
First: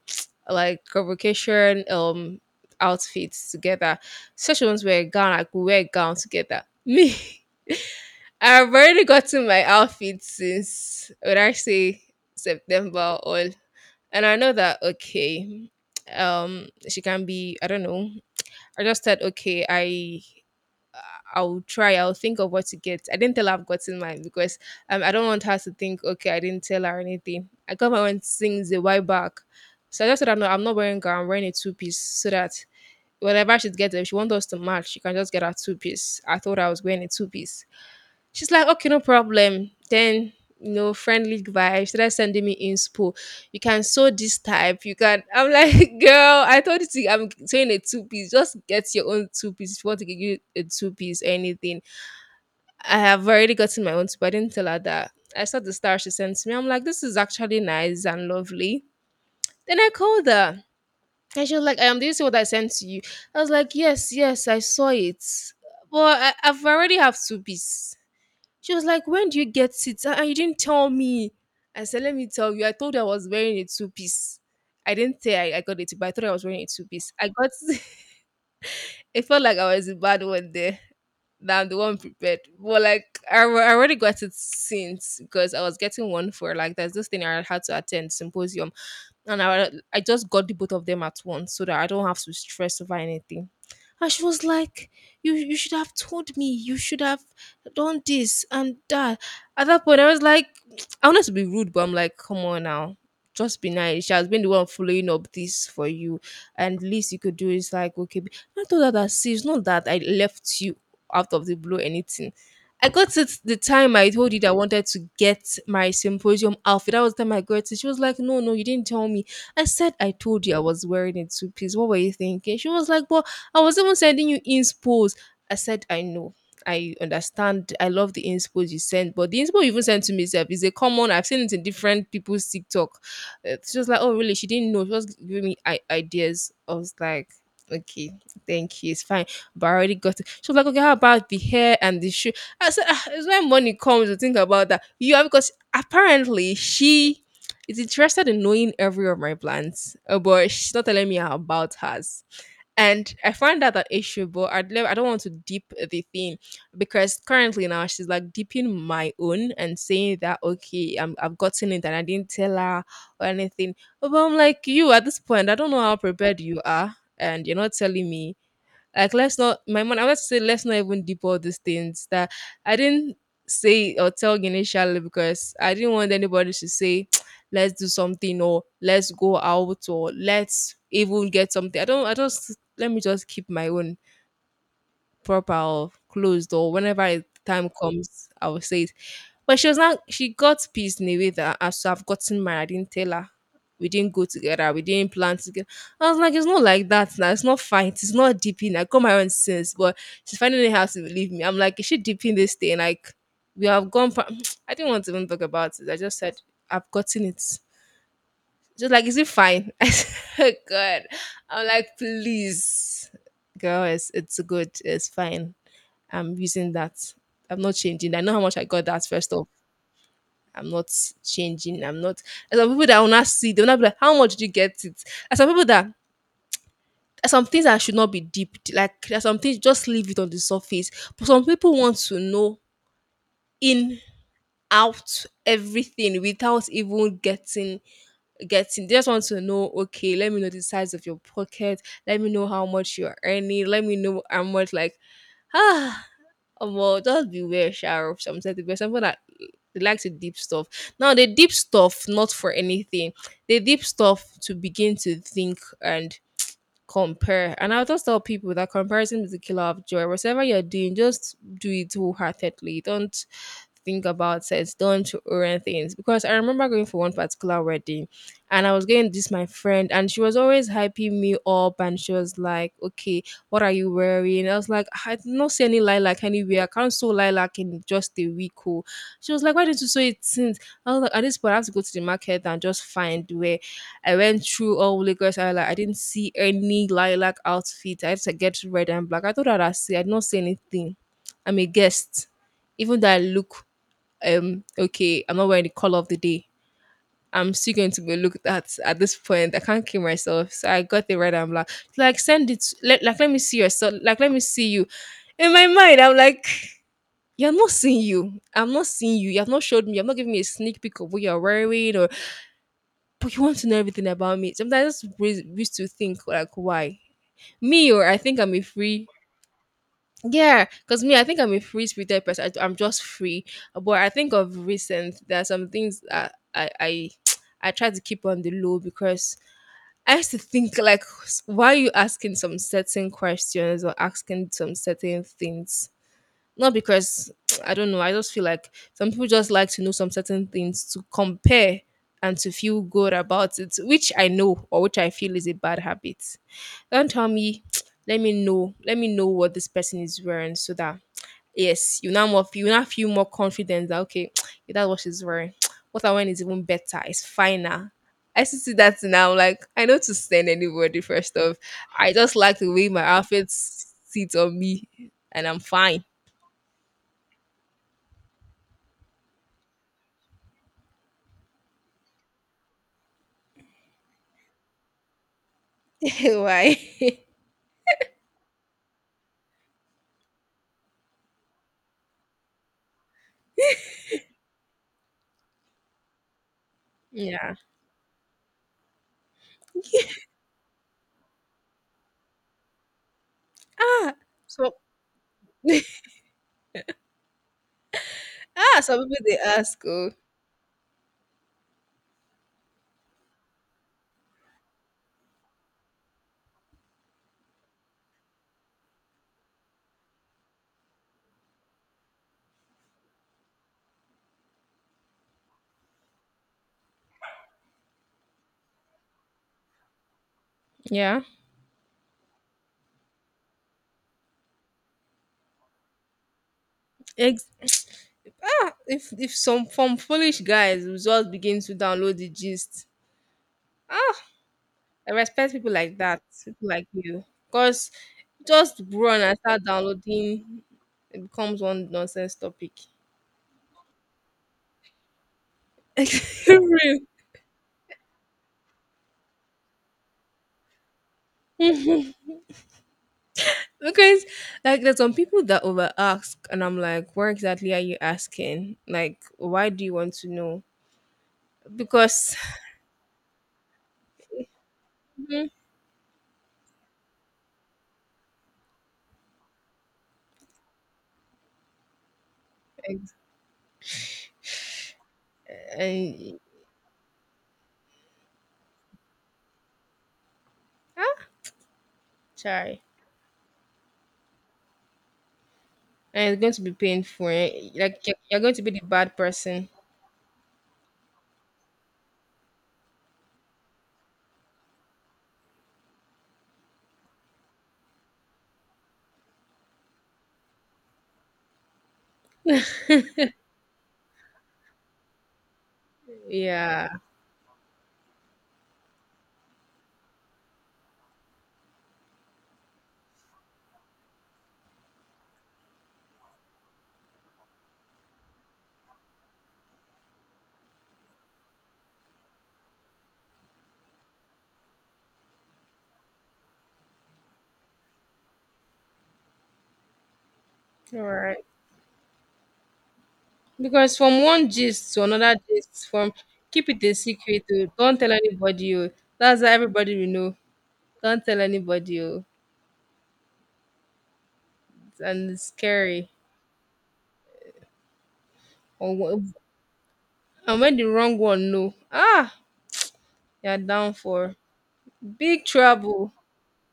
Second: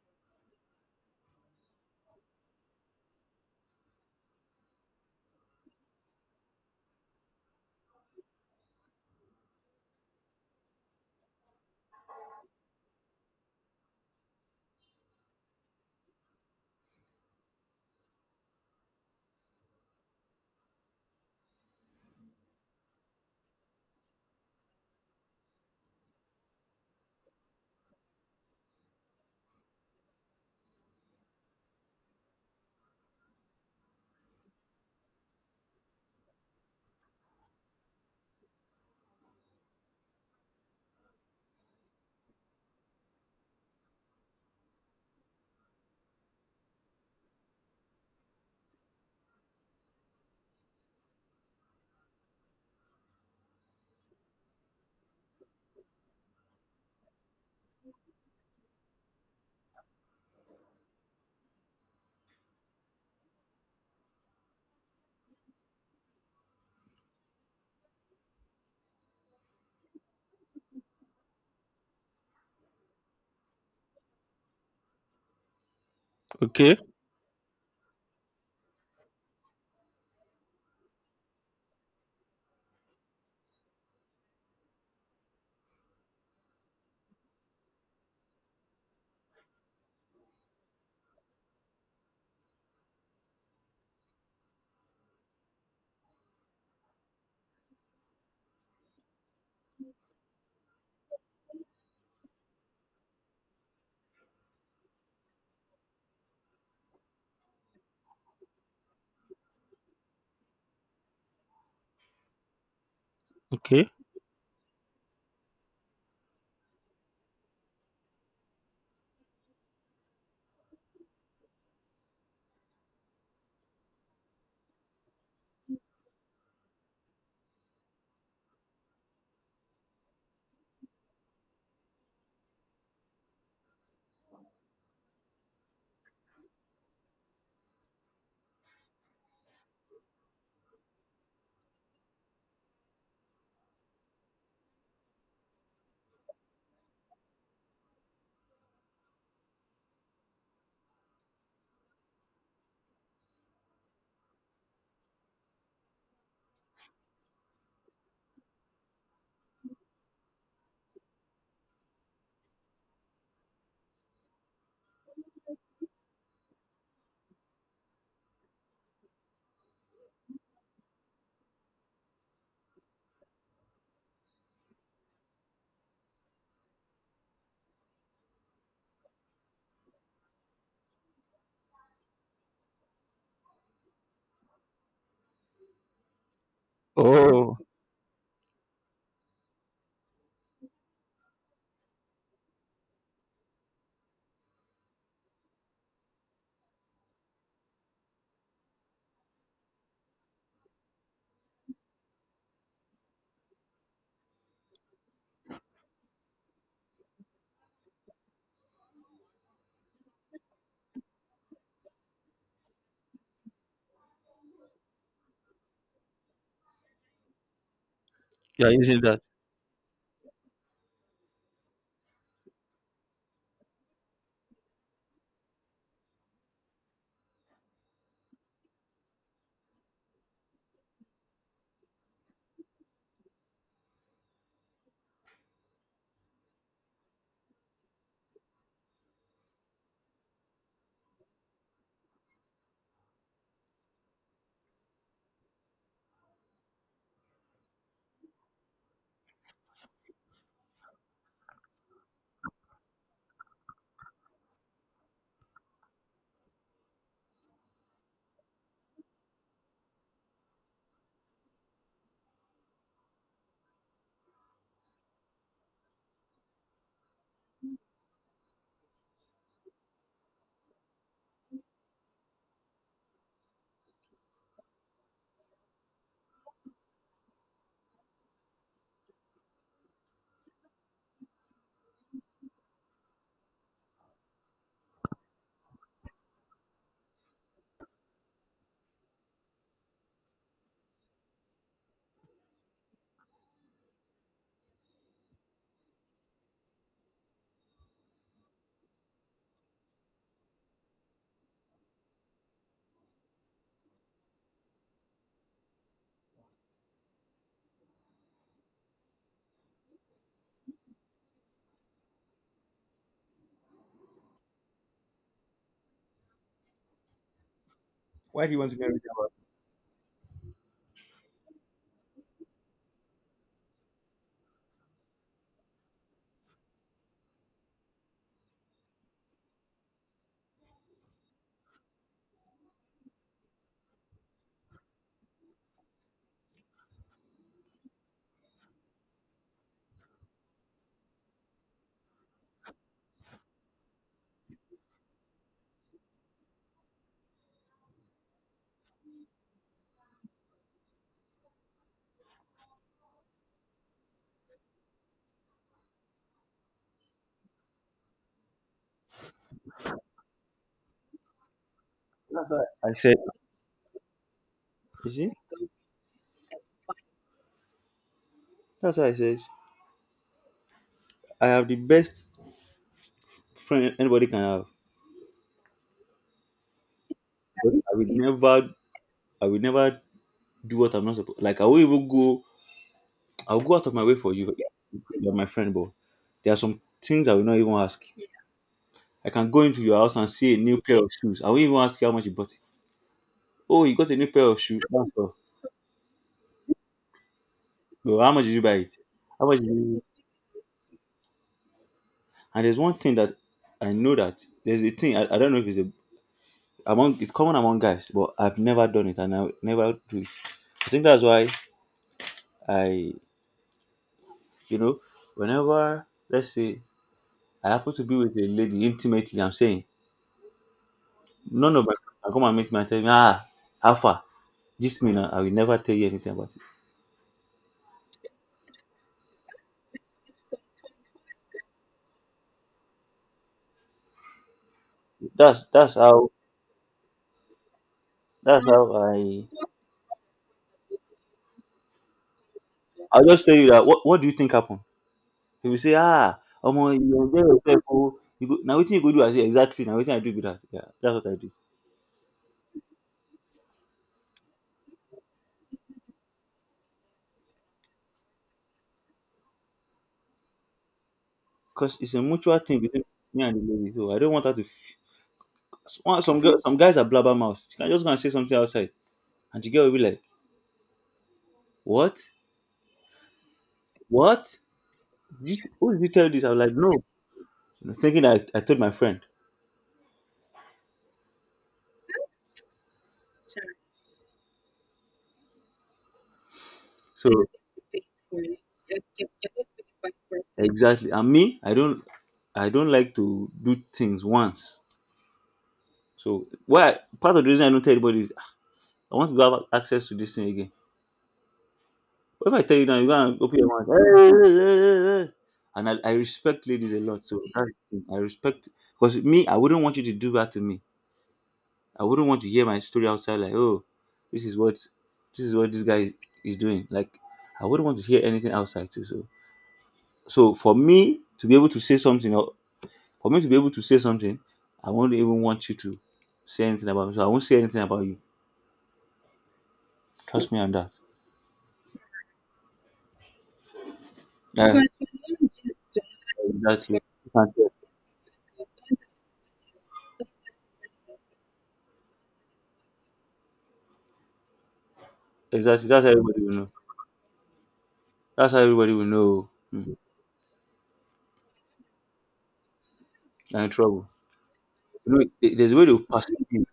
S1: like convocation outfits together. Such ones wear a gown, I could wear a gown together. Me, I've already gotten my outfit since when I say September or and I know that okay, she can be I don't know. I just said okay, I'll try. I'll think of what to get. I didn't tell her I've gotten mine because I don't want her to think, okay, I didn't tell her or anything. I got my own things a while back. So I just said, no, I'm not wearing gown. I'm wearing a two piece so that whenever she gets it, if she wants us to match, she can just get her two piece. I thought I was wearing a two piece. She's like, okay, no problem. Then, friendly vibe. She started sending me inspo. You can sew this type. You can. I'm like, girl, I told you I'm sewing a two piece. Just get your own two piece. If you want to get you a two-piece, anything I have already gotten my own too, but I didn't tell her that. I saw the star she sent to me. I'm like, this is actually nice and lovely. Then I called her and she was like, did you see what I sent to you? I was like, yes, yes, I saw it. But I've already have two pieces. She was like, when do you get it? And you didn't tell me. I said, let me tell you. I told her I was wearing a two piece. I didn't say I got it, but I thought I was wearing a
S2: Okay.
S1: two piece. I got. It felt like I was the bad one there. That I'm the one prepared. But like I already got it since because I was getting one for like there's this thing I had to attend symposium and I just got the both of them at once so that I don't have to stress over anything. And she was like, "You should have told me. You should have done this and that." At that point, I was like, I wanted to be rude, but I'm like, "Come on now." Just be nice. She has been the one following up this for you, and least you could do is like, okay. be- I told her that see, it's not that I left you out of the blue, or anything. I got it the
S2: Okay.
S1: time I told you that I wanted to get my symposium outfit. That was the time I got it. She was like, no, no, you didn't tell me. I said I told you I was wearing a two piece. What were you thinking? She was like, but I was even sending you inspos. I said, I know. I understand. I love the inspos you sent, but the inspo you even sent to me self is a common. I've seen it in different people's TikTok. It's just like, "Oh, really?" She didn't know. She was giving me I- ideas. I was like, "Okay, thank you. It's fine." But I already got it. She was like, "Okay, how about the hair and the shoe?" I said, "Ah, it's when money comes to think about that. You have because apparently she is interested in knowing every of my plans, but she's not telling me about hers. And I find that an issue, but I'd never, I don't want to deep the thing because currently now she's like deeping my own and saying that okay, I've gotten it and I didn't tell her or anything. But I'm like you at this point, I don't know how prepared you are, and you're not telling me like let's not my mom. I want to say let's not even deep all these things that I didn't say or tell initially because I didn't want anybody to say let's do something or let's go out or let's even get something. I don't I just let me just keep my own proper or closed or whenever it-
S2: Oh,
S1: time comes, I will say it. But she was not. She got pissed in a way that as I've gotten married, I didn't tell her. We didn't go together. We didn't plan together. I was like, it's not like that now. It's not fight. It's not deeping. I got my own sense, but she's finding it hard to believe me. I'm like, is she deeping this thing? Like, we have gone. Pa- I didn't want to even talk about it. I just said I've gotten it. Just like, is it fine? I said, God. I'm like, please, girl, it's good. It's fine. I'm using that. I'm not changing. I know how much I
S2: you are
S1: got
S2: using
S1: that
S2: that.
S1: first off. I'm not changing. I'm not. There's some people that will not see. They'll not be like, "How much did you get it?" There's some people that there's some things that should not be deep. Like there's some things just leave it on the surface. But some people want to know in out everything without even getting they just want to know okay let me know the size of your pocket let me know how much you're earning let me know how much like ah. Well, just beware, Shah, of some certain people. Some people that they like to deep stuff. Now they deep stuff not for anything. They deep stuff to begin to think and compare. And I'll just tell people that comparison is the killer of joy. Whatever you're doing, just do it wholeheartedly. Don't think about it, don't to orient things. Because I remember going for one particular wedding and I was going with this my friend and she was always hyping me up and she was like, okay, what are you wearing? I was like, I did not see any lilac anywhere. I can't sew lilac in just a week. Oh. She was like, why didn't you sew it since? I was like, at this point I have to go to the market and just find where I went through all Lagos Island. I didn't see any lilac outfit. I had to get red and black. I thought I'd see. I did not see anything. I'm a guest, even though I look okay, I'm not wearing the color of the day. I'm still going to be looked at this point. I can't kill myself. So I got the red and black. Like, send it. Let, like, let me see yourself. Like, let me see you. In my mind, I'm like, you're not seeing you. I'm not seeing you. You have not showed me. You have not given me a sneak peek of what you're wearing or but you want to know everything about me. Sometimes I just re- used to think like, why me? Or I think
S2: Why do
S1: I'm
S2: you
S1: a
S2: want to get rid
S1: free
S2: of
S1: yeah, because me, I think I'm a free spirited person. Am just free. But I think of recent, there are some things that I try to keep on the low because I used to think like, why are you asking some certain questions or asking some certain things? Not because I don't know. I just feel like some people just like to know some certain things to compare and to feel good about it, which I know or which I feel is a bad habit. Don't tell me. Let me know. Let me know what this person is wearing so that yes, you now feel more confident that okay, if that's what she's wearing. What I wearing is even better. It's finer. I still see that now. Like I know to send anybody first off. I just like the
S2: it?
S1: way
S2: I
S1: my
S2: said,
S1: outfits s- sits on me,
S2: you see?
S1: and I'm fine.
S2: That's what I said. I have the best friend anybody can have.
S1: Why?
S2: I will never, I will never do what I'm not supposed. Like I'll go out of my way for you. You're my friend, but there are some things I will
S1: yeah.
S2: not even ask. I can go into your house and see a new pair of shoes. I won't even ask you how much you bought it. Oh, you got
S1: Ah.
S2: a new pair of
S1: So
S2: shoes. That's all. But how much did you buy
S1: ah.
S2: it?
S1: Some people they
S2: How much? Did
S1: ask.
S2: you —
S1: Oh.
S2: and there's one thing that I know, that there's a thing. I don't know if it's a — among — it's common among guys, but I've never done it and I will never do it. I think that's why I you know, whenever, let's say I happen to be with a lady intimately, I'm saying,
S1: Yeah.
S2: none of my I come and — meet me and tell me, how far? This mean I will never tell you anything about it.
S1: Ex- ah, if some from foolish guys will just begin to download the gist. Ah. I respect
S2: That's
S1: people
S2: that's
S1: like that,
S2: how
S1: people like you, because
S2: that's
S1: just
S2: how
S1: run and
S2: I —
S1: start downloading, it becomes one nonsense topic.
S2: I'll just tell you that, what do you think happened? He will say, ah, omo,
S1: Real.
S2: you enjoy yourself, oh, you go now waiting you go do I say exactly now waiting I do be that. Yeah, that's what I do.
S1: because like there's some people that over ask and I'm like where exactly are you asking like why do you want to know
S2: Because it's a
S1: because
S2: mutual thing between me and the lady. So I don't want her to
S1: Mhm.
S2: some girls some guys are blabbermouth. She can just go and say something outside and the girl will be like, what?
S1: Ex-
S2: What? Did you, who did you tell
S1: and
S2: this? I was like, no. Thinking I told my friend.
S1: ah, sorry and it's going to be painful
S2: So
S1: eh? Like you're going to be the bad person
S2: exactly. And me, I don't like to do things once. So why part of the reason I don't tell anybody is I want to go have access to this thing again. But if I tell you now, you're gonna open your mouth. "Hey, hey, hey, hey, hey, hey." And I respect
S1: yeah.
S2: ladies a lot. So that's the thing. I respect because me, I wouldn't want you to do that to me. I wouldn't want to hear my story outside like, oh, this is what this guy is doing. Like I wouldn't want to hear anything outside too. So for me to be able to say something or for me to be able to say something, I won't even want you to say anything about me. So I won't say anything about you. Trust me on that.
S1: All right. Because from one
S2: That-
S1: gist to another gist, from keep it a
S2: exactly. It's
S1: secret to
S2: unfair.
S1: don't tell anybody. Oh, that's how everybody will know. Don't tell anybody. Oh, and it's
S2: Exactly. That's
S1: scary.
S2: how everybody will know. That's how everybody
S1: Or
S2: will
S1: wh-
S2: know. Mm,
S1: and when the wrong one know, ah, you're
S2: you're in
S1: down
S2: trouble.
S1: for
S2: You know,
S1: big
S2: there's a way they will
S1: trouble
S2: perceive you.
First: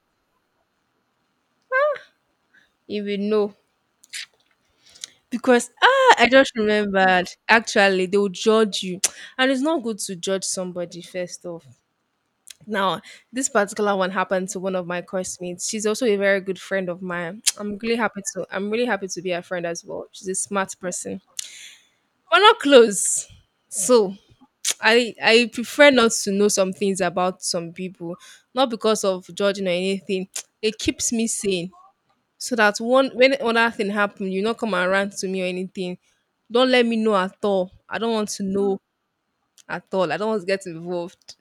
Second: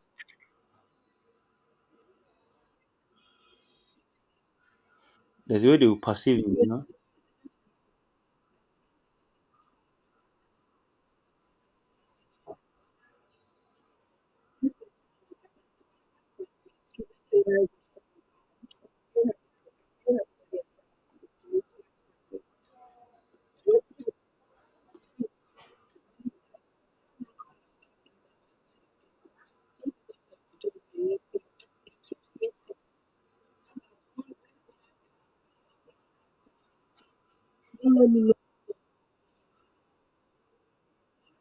S1: if you know.
S2: There's
S1: Because
S2: a way they will
S1: ah, I
S2: perceive
S1: just
S2: you. Huh?
S1: remembered. Actually, they will judge you, and it's not good to judge somebody first off. Now, this particular one happened to one of my classmates. She's also a very good friend of mine. I'm really happy to be her friend as well. She's a smart person. We're not close. So I prefer not to know some things about some people. Not because of judging or anything. It keeps me sane. So that one when another thing happen, you not come and rant to me or anything. Don't let me know at all. I don't want to know at all. I don't want to get involved.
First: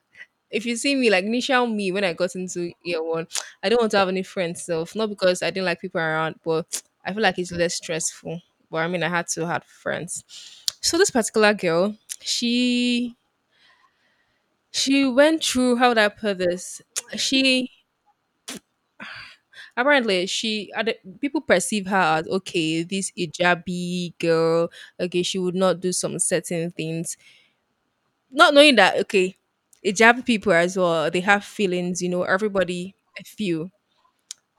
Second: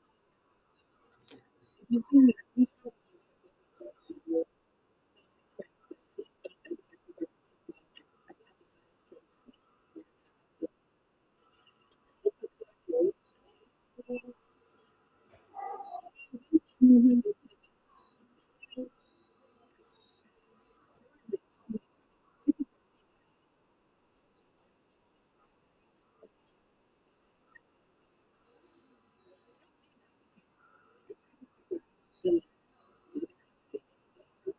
S1: If you see me, like initial me when I got into year one, I don't want to have any friends self. Not because I didn't like people around, but I feel like it's less stressful. But I mean I had to have friends. So this particular girl, she she went through how would I put this? She apparently she other- people perceive her as okay, this hijabi girl, okay, she would not do some certain things. Not knowing that okay, hijabi people as well, they have feelings, you know, everybody feel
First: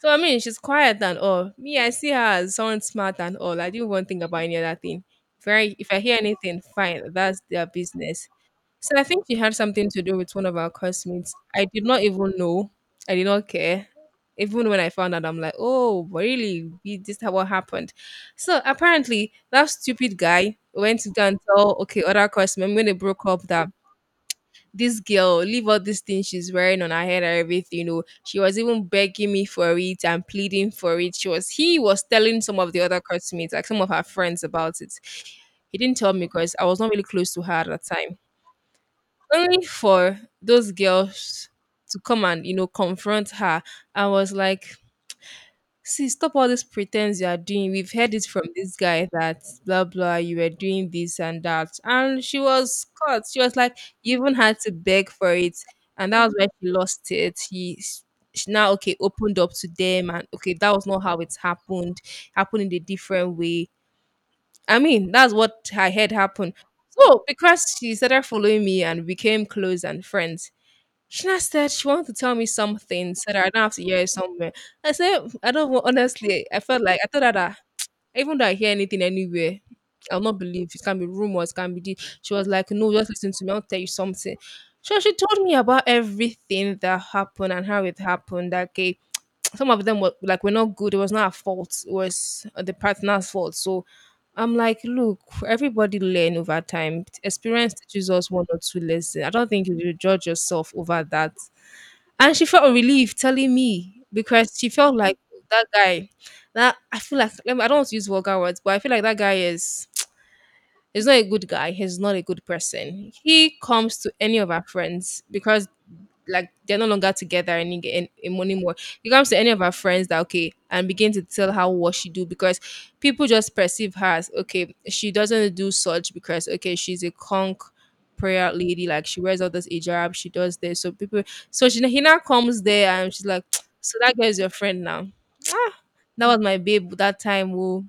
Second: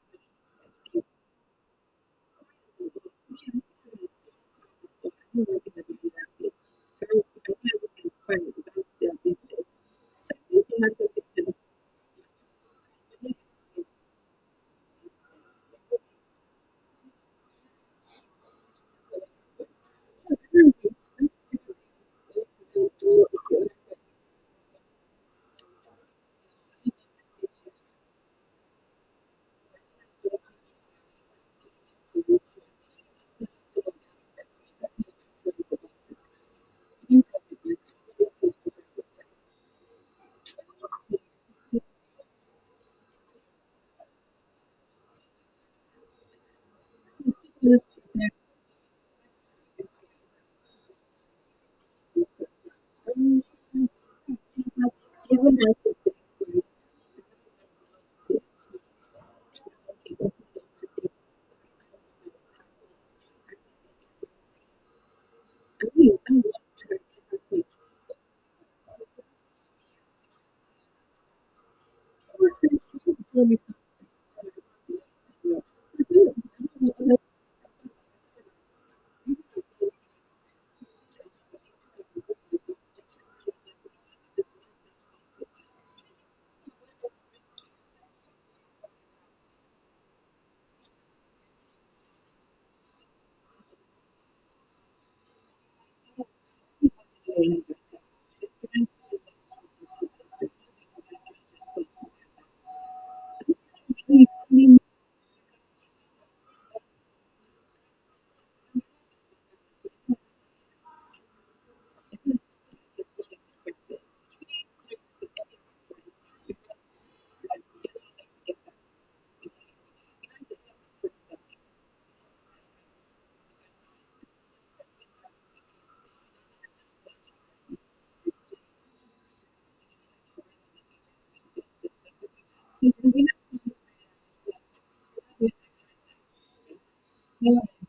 S1: so I mean, she's quiet and all. Me, I see her as someone smart and all. I didn't even think about any other thing. If I hear anything, fine, that's their business. So I think she had something to do with one of our classmates. I did not even know. I did not care. Even when I found out, I'm like, oh, really? We- this is what happened. So apparently, that stupid guy went to go and tell, okay, other classmates when they broke up that this girl leave all these things she's wearing on her head and everything, she was even begging me for it and pleading for it. She was he was telling some of the other classmates, like some of her friends, about it. He didn't tell me because I was not really close to her at that time. Only for those girls to come and confront her. I was like, "See, stop all this pretense you are doing. We've heard it from this guy that blah blah, you were doing this and that." And she was caught. She was like, "You even had to beg for it." And that was where she lost it. She now, okay, opened up to them. And okay, that was not how it happened. Happened in a different way. I mean, that's what I heard happen. So, because she started following me and became close and friends, Shina said she wanted to tell me something so that I don't have to hear it somewhere. I said, I don't wa- honestly, I felt like I told her that even though I hear anything anywhere, I'll not believe it. Can be rumors, can be this. She was like, "No, just listen to me, I'll tell you something." So she told me about everything that happened and how it happened. That okay, some of them were not good, it was not our fault, it was the partner's fault. So I'm like, look, everybody learn over time. Experience teaches us one or two lessons. I don't think you should judge yourself over that. And she felt relieved telling me because she felt like, "Oh, that guy that I feel like, I don't want to use vulgar words, but I feel like that guy is, he's not a good guy. He's not a good person. He comes to any of our friends because like they're no longer together and in money more. Anymore. It comes to any of her friends that okay, and begin to tell her what she do because people just perceive her as okay, she doesn't do such because okay, she's a conch prayer lady, like she wears all this hijab, she does this." So people, so she he now comes there and she's like, "So that girl is your friend now." "Ah, that was my babe that time." "Oh."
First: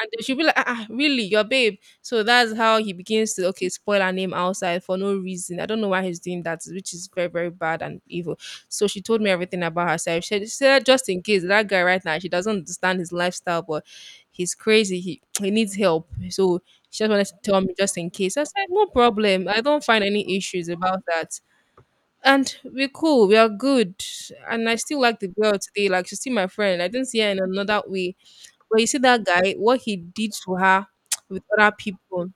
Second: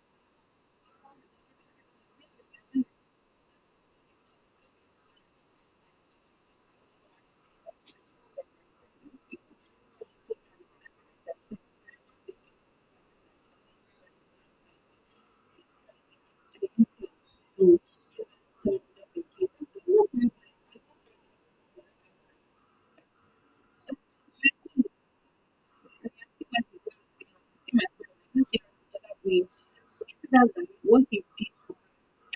S1: And she'll be like, "Ah, ah, really, your babe?" So that's how he begins to okay spoil her name outside for no reason. I don't know why he's doing that, which is very very bad and evil. So she told me everything about herself. She said just in case that guy right now, she doesn't understand his lifestyle, but he's crazy. He needs help. So she just wanted to tell me just in case. I said no problem. I don't find any issues about that. And we're cool. We are good. And I still like the girl today. Like she's still my friend. I didn't see her in another way. But you see that guy, what he did to her with other people.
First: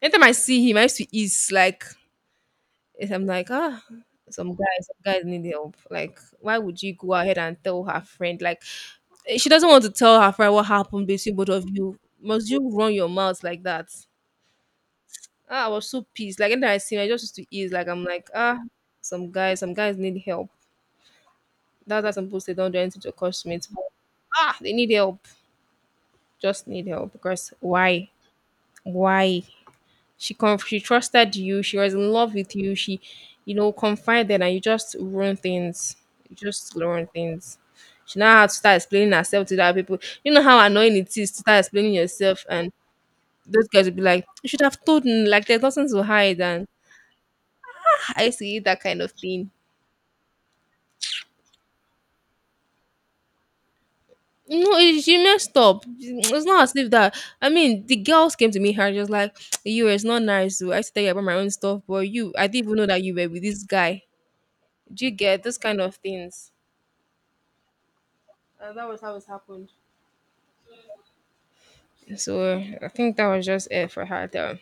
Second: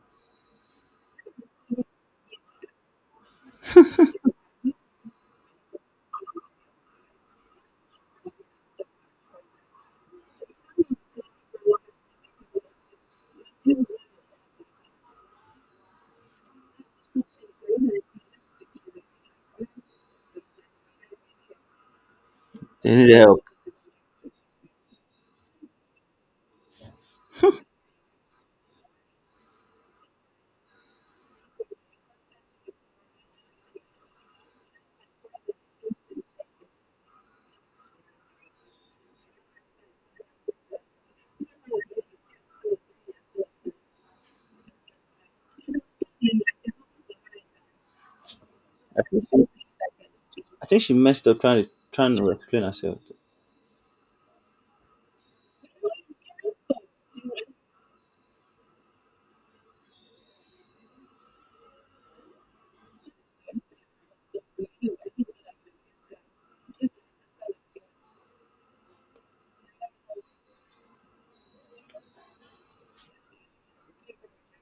S1: Anytime I see him, I used to ease. Like if I'm like, ah, some guys need help. Like, why would you go ahead and tell her friend? Like, eh, she doesn't want to tell her friend what happened between both of you. Must you run your mouth like that? Ah, I was so pissed. Like anytime I see him, I just used to ease. Like I'm like, ah, some guys need help. That's why some people say don't do anything to your classmates. But, ah, they need help. Just need help. Because why? Why? She trusted you. She was in love with you. She confided, and you just ruin things. You just ruin things. She now had to start explaining herself to the other people. You know how annoying it is to start explaining yourself, and those guys will be like, "You should have told me. Like, there's nothing to hide." And I see that kind
S2: I
S1: of
S2: think,
S1: thing.
S2: I think she messed up trying to explain herself.
S1: No, she messed up. It's not as if that. I mean, the girls came to me her just like, "You, it's not nice. Oh. I used to tell you about my own stuff, but you, I didn't even know that you were with this guy." Do you get those kind of things? That was how it happened. So I think that was just it for her. Though.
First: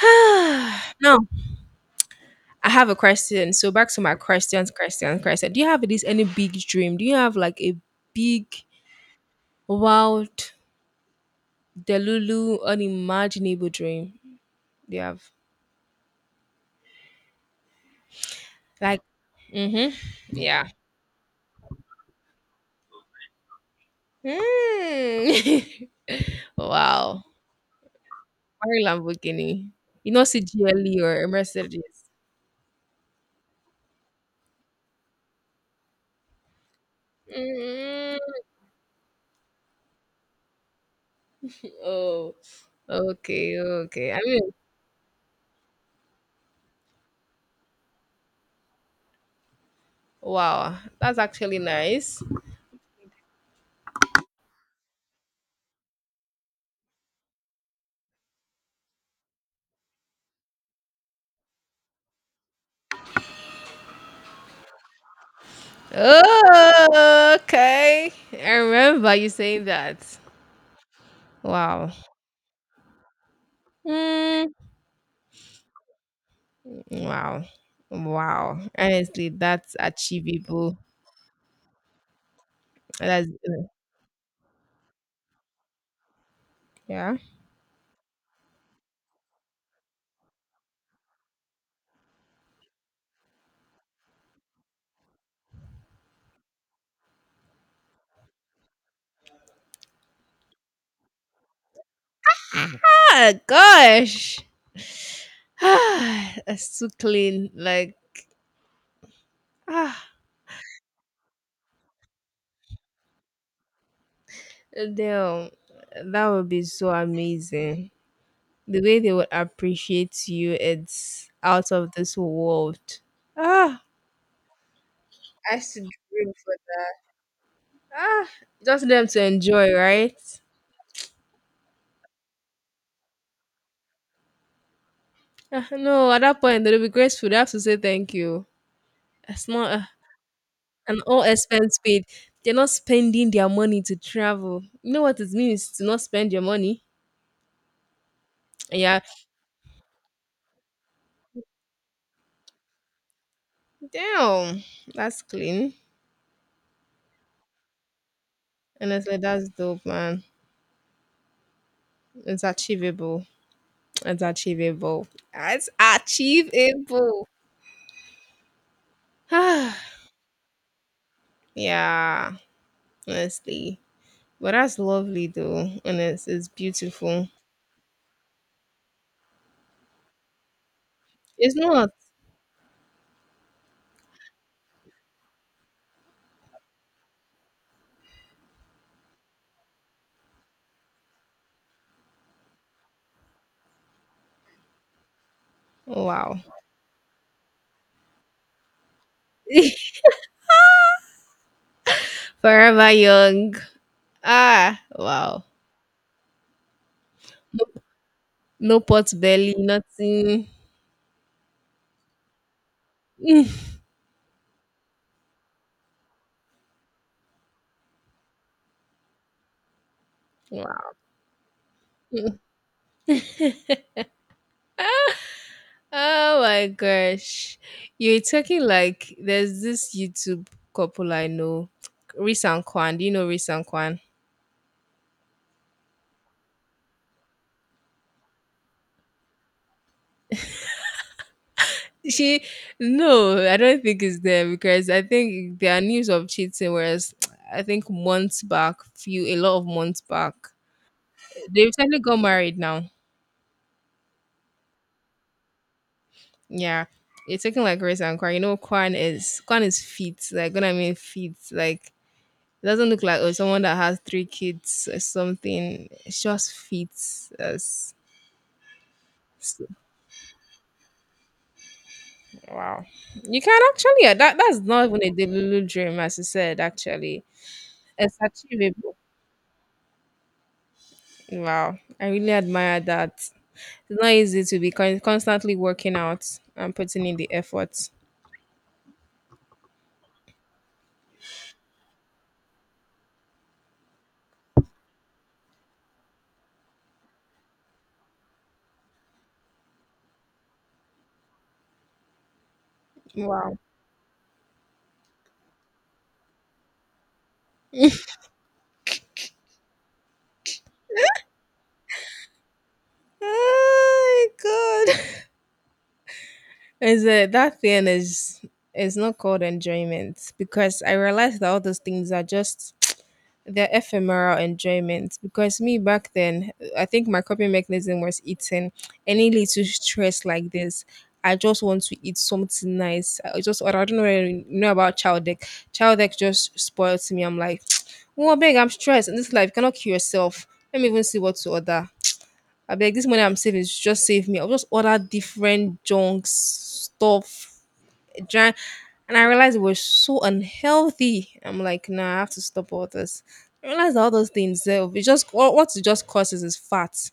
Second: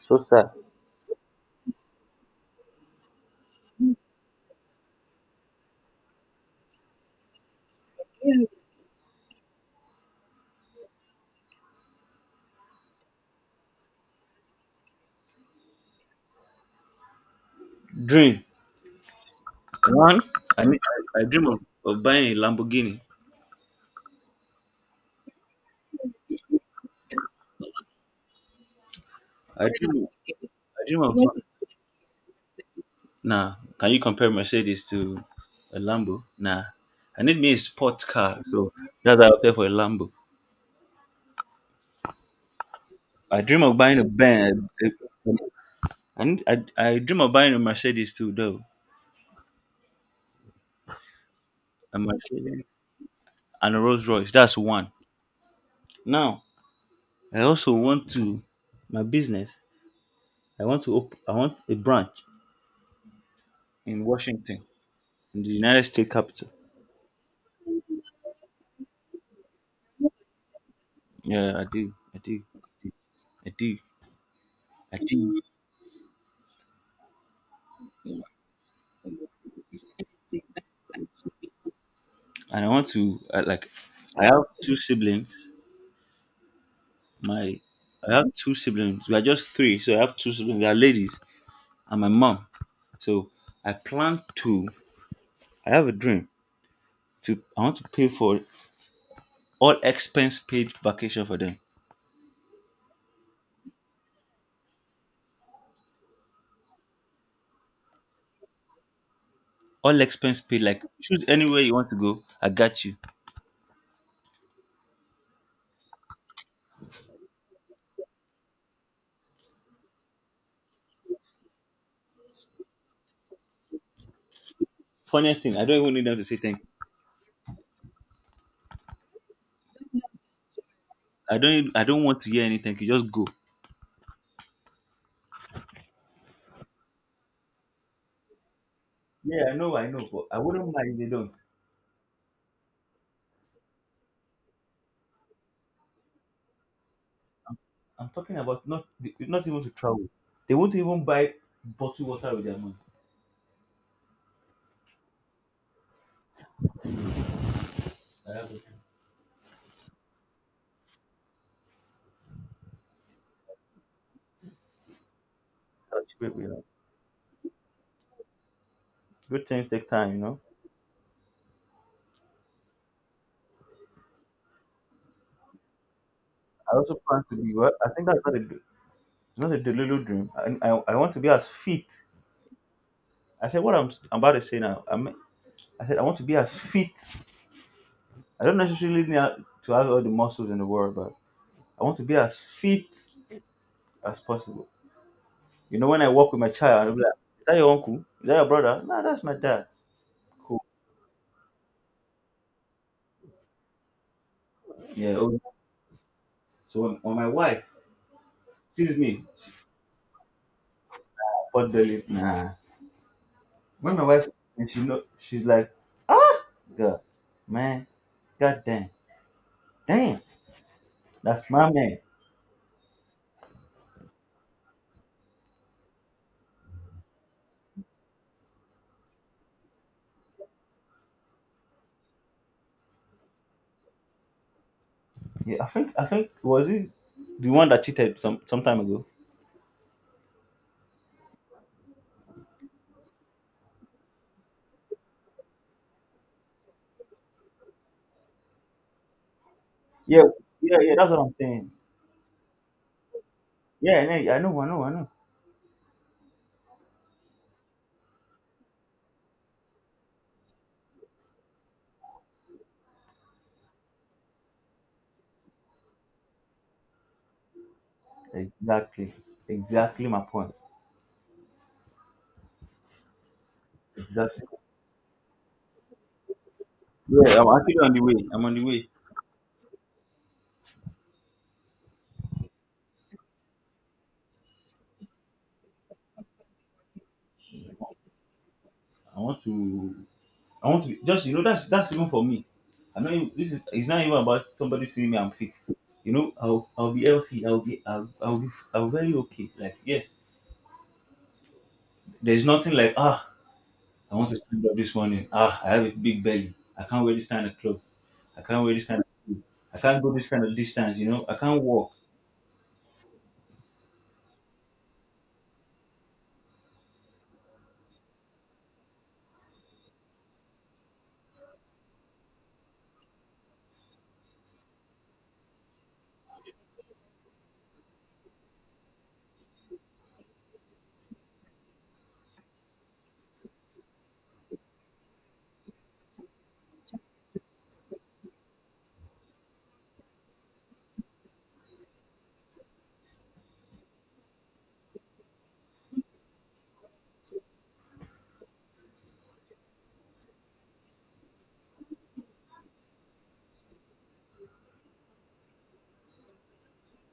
S2: So sad.
S1: Now I have a question. So back to my questions, questions, question. Do you have this any big dream? Do you have like a big, wild, delulu, unimaginable dream? Do you have
S2: Dream.
S1: like, mm-hmm,
S2: One, I,
S1: yeah.
S2: need, I dream of buying a Lamborghini.
S1: Mm. Wow. Very
S2: I,
S1: Lamborghini.
S2: I
S1: You know CGLE
S2: dream of.
S1: or Mercedes.
S2: Nah, can you compare Mercedes to a Lambo? Nah, I need me a sports car,
S1: Mm.
S2: so that's why I opted for a Lambo.
S1: Oh.
S2: I
S1: Okay,
S2: dream of buying a
S1: okay. I mean,
S2: Benz. I dream of buying a Mercedes too, though.
S1: wow, that's actually
S2: A
S1: nice.
S2: Mercedes and a Rolls Royce. That's one. Now, I also want to my business. I want a branch in Washington, in the United States capital.
S1: Oh, okay. I remember you saying that.
S2: Yeah, I
S1: Wow.
S2: do. I do. I do.
S1: Mm,
S2: I do.
S1: wow. Wow. Honestly, that's achievable.
S2: And I want to
S1: That's
S2: I, like. I have two siblings.
S1: yeah.
S2: My I have two siblings. We are just three, so I have two siblings. They are ladies and my mom. So I plan to. I have a dream to. I want to pay for all expense paid vacation for them.
S1: Ah, gosh. Ah, that's too clean. Like ah,
S2: All expense paid. Like choose anywhere you want to go. I got you.
S1: damn. That would be so amazing. The way they would appreciate you, it's out of this world. Ah,
S2: Funniest thing,
S1: I
S2: I don't
S1: should
S2: even need them to
S1: dream
S2: say
S1: for.
S2: thank you.
S1: Ah, just them to enjoy, right?
S2: I don't want to hear any thank you. Just go.
S1: Ah, no, at that point they'll be grateful. They have to say thank you.
S2: Yeah,
S1: It's not
S2: I know, but I wouldn't mind if
S1: an
S2: they
S1: all
S2: don't.
S1: expense paid. They're not spending their money to travel. You know what it means to not spend your money?
S2: I'm talking about not
S1: Yeah.
S2: not even to travel. They won't even buy bottled water with their money.
S1: Damn, that's clean.
S2: I have a dream.
S1: Honestly, that's dope, man. It's achievable. It's achievable. It's
S2: I'll share it with you.
S1: achievable.
S2: Good things
S1: Ah,
S2: take time, you know.
S1: yeah, honestly. But that's lovely though, and it's
S2: I also plan
S1: beautiful.
S2: to be well. I think that's not a d- it's not a Delulu dream. I I want to be as
S1: It's
S2: fit.
S1: not.
S2: I said what I'm about to say now. I mean, I said I want to be as fit. I don't necessarily need to have all the muscles in the world, but I want to be as fit as possible. You know, when
S1: Oh,
S2: I walk
S1: wow.
S2: with my child, I'll be like, "Is that your uncle? Is that your brother? No, that's my dad. Cool."
S1: Forever young. Ah,
S2: Yeah. Oh.
S1: wow.
S2: So when my wife
S1: No
S2: sees
S1: pot
S2: me,
S1: belly, nothing.
S2: pot belly. Nah. When my wife and she know she's like, ah girl, man, god damn, damn,
S1: Wow.
S2: that's my man.
S1: Oh my gosh. You're talking like there's this YouTube couple I know. Reese and Kwan. Do you know Reese and Kwan?
S2: Yeah, I think was it the one that cheated some time ago?
S1: She no, I don't think it's them because I think there are news of cheating whereas I think months back, few a lot of months
S2: Yeah,
S1: back.
S2: yeah, yeah, that's what I'm
S1: They
S2: saying.
S1: recently got married now.
S2: Yeah, yeah, I know, I know, I know.
S1: Yeah, you're taking like rice and Kwan. You know, Kwan is fit. Like when I mean fit, like it doesn't look like oh someone that has three kids or something. It's just fit as
S2: Exactly.
S1: s-
S2: Exactly my point.
S1: wow. You can actually yeah, that
S2: Exactly.
S1: that's not even a Delulu dream as you said. Actually,
S2: Yeah, I'm actually on the way.
S1: it's
S2: I'm on the way.
S1: achievable. Wow, I really admire that. It's not easy to be constantly working out and putting in the effort.
S2: I want to I want to be just you know that's even for me. This is it's not even about somebody seeing me I'm fit. You know, I'll be healthy. I'll very okay. Like yes, there's nothing like ah
S1: Wow.
S2: I want to stand up this morning. Ah I have a big belly. I can't wear this kind of clothes. I can't wear this kind of shoe. I can't go this kind of distance. You know, I can't walk.
S1: Oh my god. Is it that thing is not called enjoyment because I realized that all those things are just they're ephemeral enjoyment. Because me back then, I think my coping mechanism was eating any little stress like this. I just want to eat something nice. I just, or I don't know whether you know about child deck. Child deck just spoils me. I'm like, oh big. I'm stressed in this life. You cannot kill yourself. Let me even see what to order. I beg this money I'm saving just save me. I'll just order different junk stuff giant, and I realized it was so unhealthy. I'm like, nah, I have to stop all this. I realized all those things eh, it just what it just causes is fat,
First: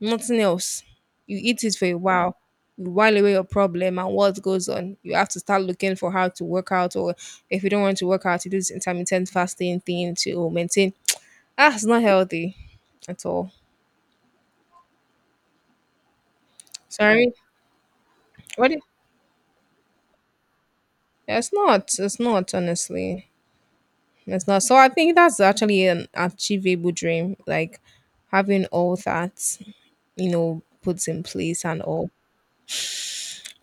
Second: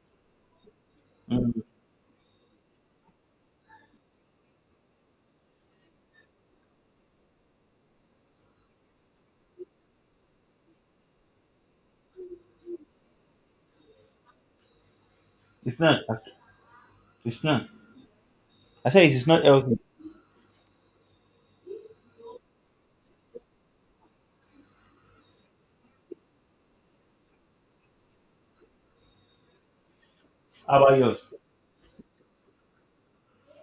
S1: nothing else. You
S2: Mm.
S1: eat it for a while, you while away your problem and what goes on. You have to start looking for how to work out or if you don't want to work out, you do this intermittent fasting thing to maintain. Ah, it's not healthy at all.
S2: It's not.
S1: Sorry.
S2: It's not.
S1: What do you-
S2: I say it's not healthy.
S1: it's not. It's not honestly. It's not. So I think that's actually an achievable dream, like having all that,
S2: How about
S1: put
S2: yours?
S1: in place and all.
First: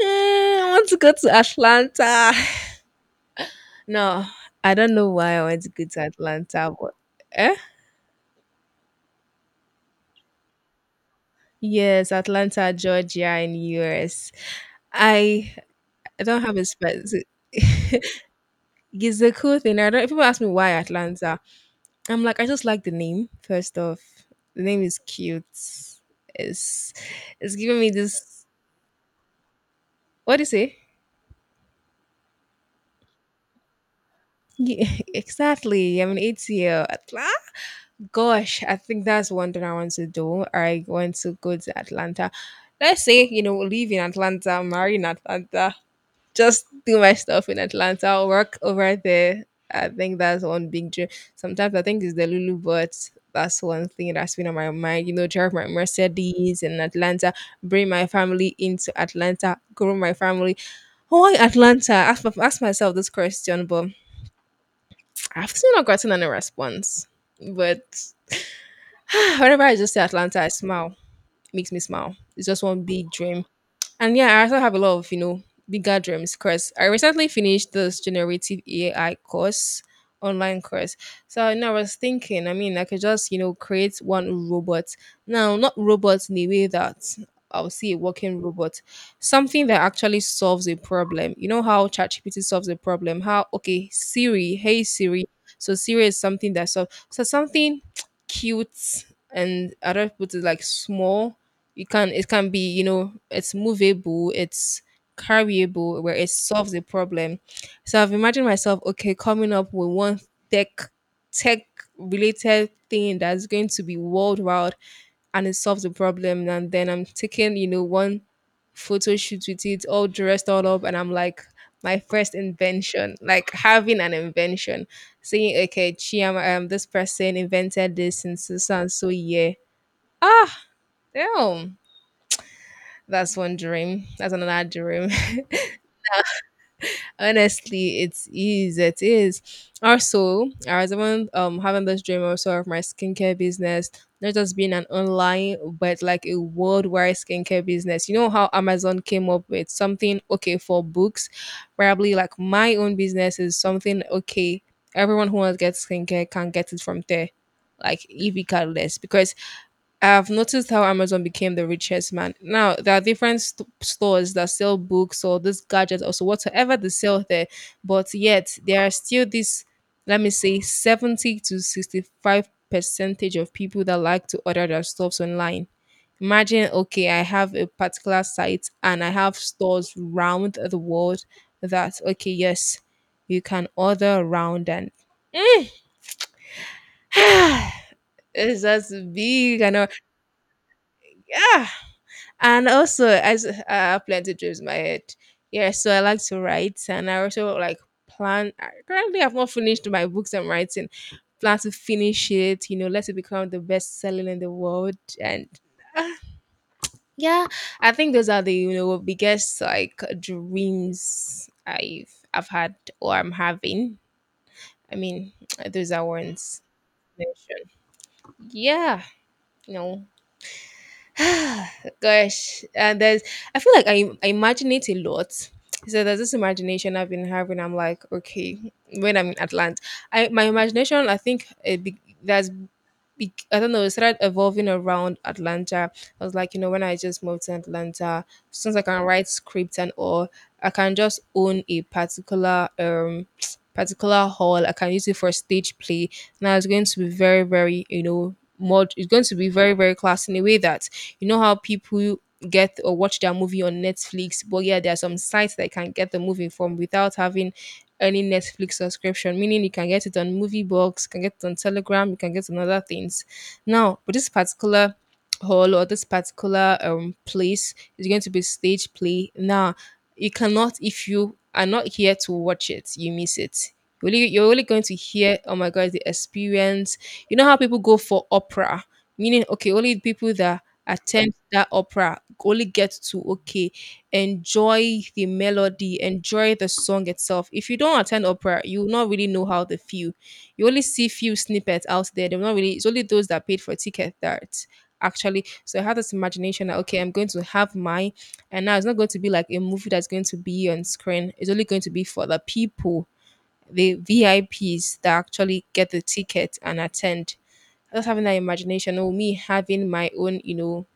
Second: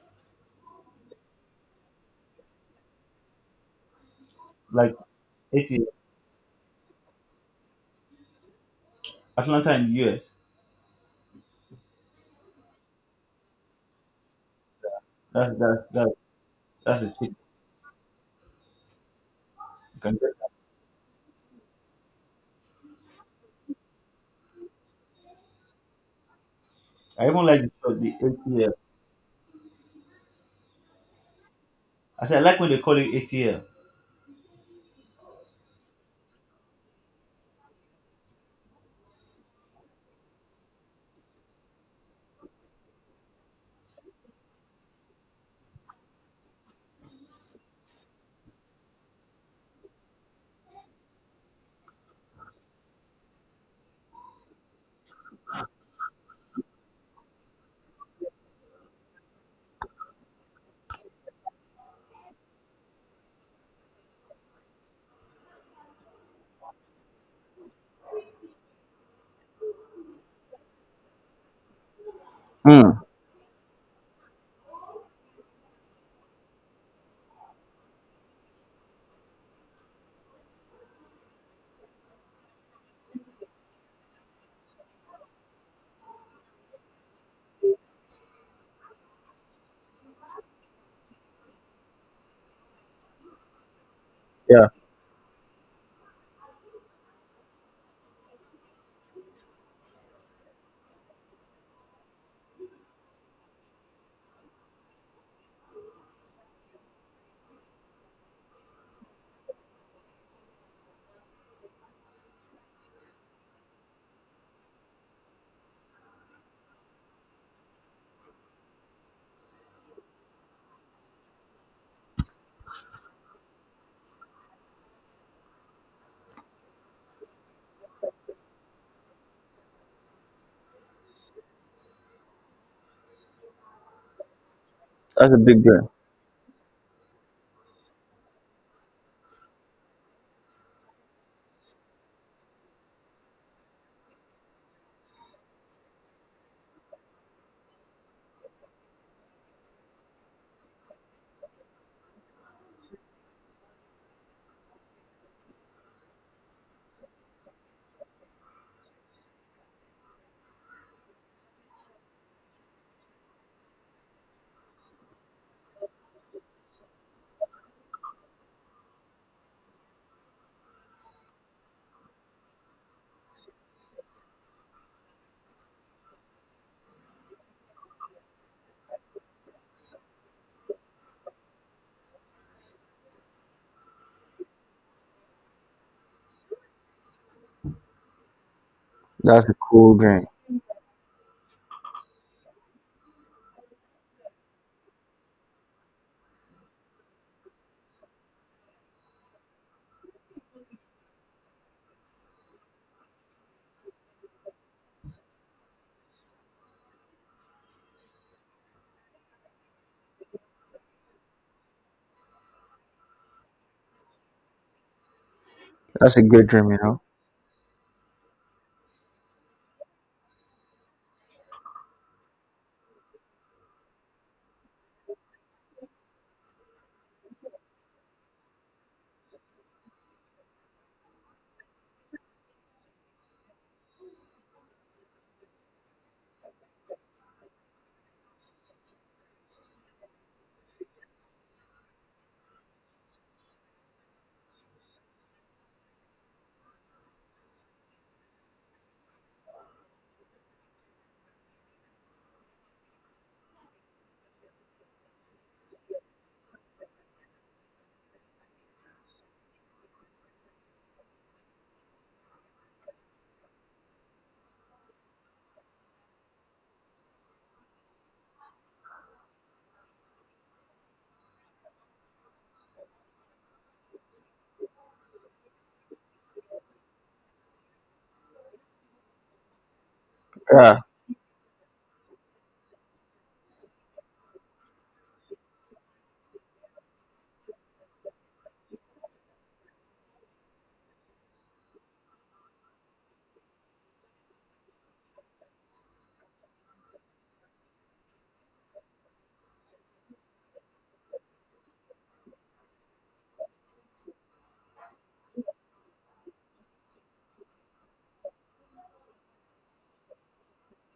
S1: Mm, I want to go to Atlanta. No, I don't
S2: Like
S1: know why I want to go
S2: 80
S1: to Atlanta, but eh?
S2: Atlanta in the US.
S1: Yes, Atlanta, Georgia in US. I
S2: That's that's that's
S1: I don't have a
S2: that's a
S1: specific
S2: tip.
S1: it's a cool thing. I
S2: You
S1: don't
S2: can
S1: people
S2: get.
S1: ask me why Atlanta. I'm like, I just like the name, first off. The name is cute. It's
S2: I even
S1: it's
S2: like
S1: giving me
S2: the
S1: this.
S2: ATL.
S1: What do you say?
S2: I said I like when they call it ATL.
S1: Yeah, exactly. I'm an ATL. Atlanta? Gosh, I think that's one thing I want to do. I want to go to Atlanta. Let's say, live in Atlanta, marry in Atlanta, just do my stuff in Atlanta, work over there. I think that's one big dream. Sometimes I think it's the Lulu, but that's one thing that's been on my mind. You know, drive my Mercedes in Atlanta, bring my family into Atlanta, grow my family. Why Atlanta? Ask myself this question, but I've still not gotten any response. But whenever I just say Atlanta, I smile. It makes me smile. It's just one
S2: Mm,
S1: big dream. And yeah, I also have a lot of, bigger dreams because I recently finished this generative AI course, online course. So, I was thinking, I mean, I could just, create one robot. Now, not robots in a way that I'll see a working robot, something that actually solves a problem. You know how ChatGPT solves a problem? How, okay, Siri, hey Siri. So Siri is something that solves. So, something cute, and I don't put it like small, you can it can be, you know, it's movable, it's carryable, where it solves a problem. So I've imagined myself, okay, coming up with one tech tech related thing that's going to be worldwide and it solves the problem. And then I'm taking, you know, one photo shoot with it, all dressed all up, and I'm like, my first invention, like having an invention, saying, okay, chi, this person invented this in so so and so year. Ah, damn, that's one dream. That's another dream.
S2: that's a big dream.
S1: Honestly, it is. It is. Also, I was even having this dream also of my skincare business, not just being an online, but like a worldwide skincare business. You know how Amazon came up with something okay for books? Probably like my own business is something okay. Everyone who wants to get skincare can get it from there, like if regardless, because I've noticed how Amazon became the richest man. Now there are different stores that sell books or these gadgets or so, whatever they sell there, but yet there are still this, let me say, 70 to 65 percentage of people that like to order their stuffs online. Imagine, okay, I have a particular site and I have stores round the world, that okay, yes, you can order around and. Mm, it's just
S2: That's a
S1: big, I know,
S2: cool dream.
S1: yeah. And also, as I have plenty of dreams in my head. Yeah, so I like to write, and I also like plan. I Currently, I've not finished my books I'm writing. Plan to finish it. You know, let it become the best selling in the world. And uh, yeah, I think those are the, you know, biggest like dreams I've had, or I'm having. I mean, those are
S2: That's a good
S1: ones.
S2: dream, you know.
S1: Mentioned. Yeah, you know, gosh, and there's, I feel like I imagine it a lot. So there's this imagination I've been having. I'm like, okay, when I'm in Atlanta, I my imagination I think it be, there's I don't know, it started evolving around Atlanta. I was like, you know, when I just moved to Atlanta, since I can write scripts and all, I can just own a particular particular hall. I can use it for stage play. Now it's going to be very, very, you know, mod it's going to be very, very class, in a way that you know how people get or watch their movie on Netflix, but yeah, there are some sites that can get the movie from without having any Netflix subscription, meaning you can get it on movie Moviebox, can get it on Telegram, you can get it on other things. Now, but this particular hall or this particular place is going to be stage play. Now, you cannot, if you are not here to watch it, you miss it. You're only going to hear, oh my god, the experience. You know how people go for opera, meaning okay, only people that
S2: Yeah,
S1: attend that opera only get to, okay, enjoy the melody, enjoy the song itself. If you don't attend opera, you will not really know how they feel. You only see few snippets out there. They're not really. It's only those that paid for ticket that actually. So I had this imagination that, okay, I'm going to have mine, and now it's not going to be like a movie that's going to be on screen. It's only going to be for the people, the VIPs that actually get the ticket and attend. Just having that imagination, or me having my own, you know,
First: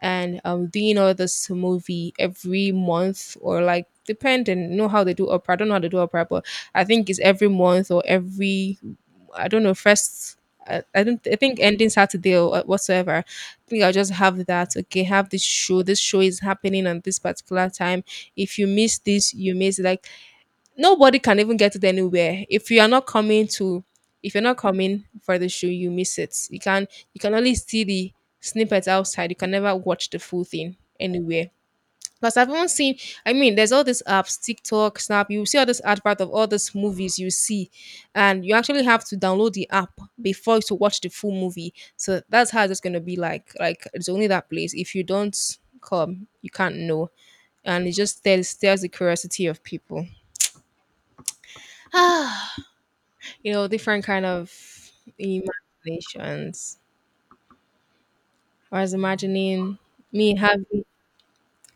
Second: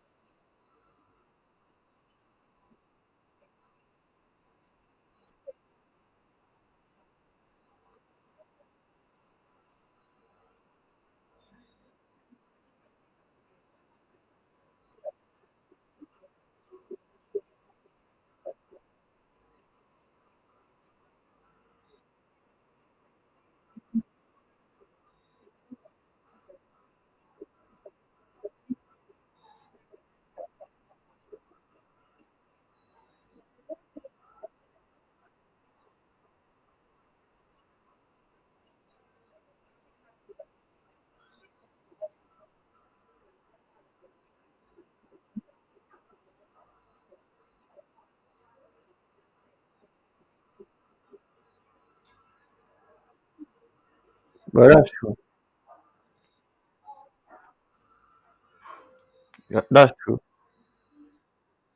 S1: and doing all this movie every month or like depending, you know how they do opera, I don't know how they do opera, but I think it's every month or every, I don't know, first, I don't, I think ending Saturday or whatsoever. I think I'll just have that, okay, have this show. This show is happening on this particular time. If you miss this, you miss, like, nobody can even get it anywhere. If you are not coming to, if you're not coming for the show, you miss it. You can, you can only see the snippets outside. You can never watch the full thing anywhere. Because I've even seen, I mean, there's all these apps, TikTok, Snap. You see all this advert of all these movies you see, and you actually have to download the app before to watch the full movie. So that's how it's going to be like. Like it's only that place. If you don't come, you can't know, and it just stirs, stirs the curiosity of people, you know, different kind of
S2: but that's true.
S1: imaginations. I was
S2: Yeah,
S1: imagining
S2: that's true.
S1: me having,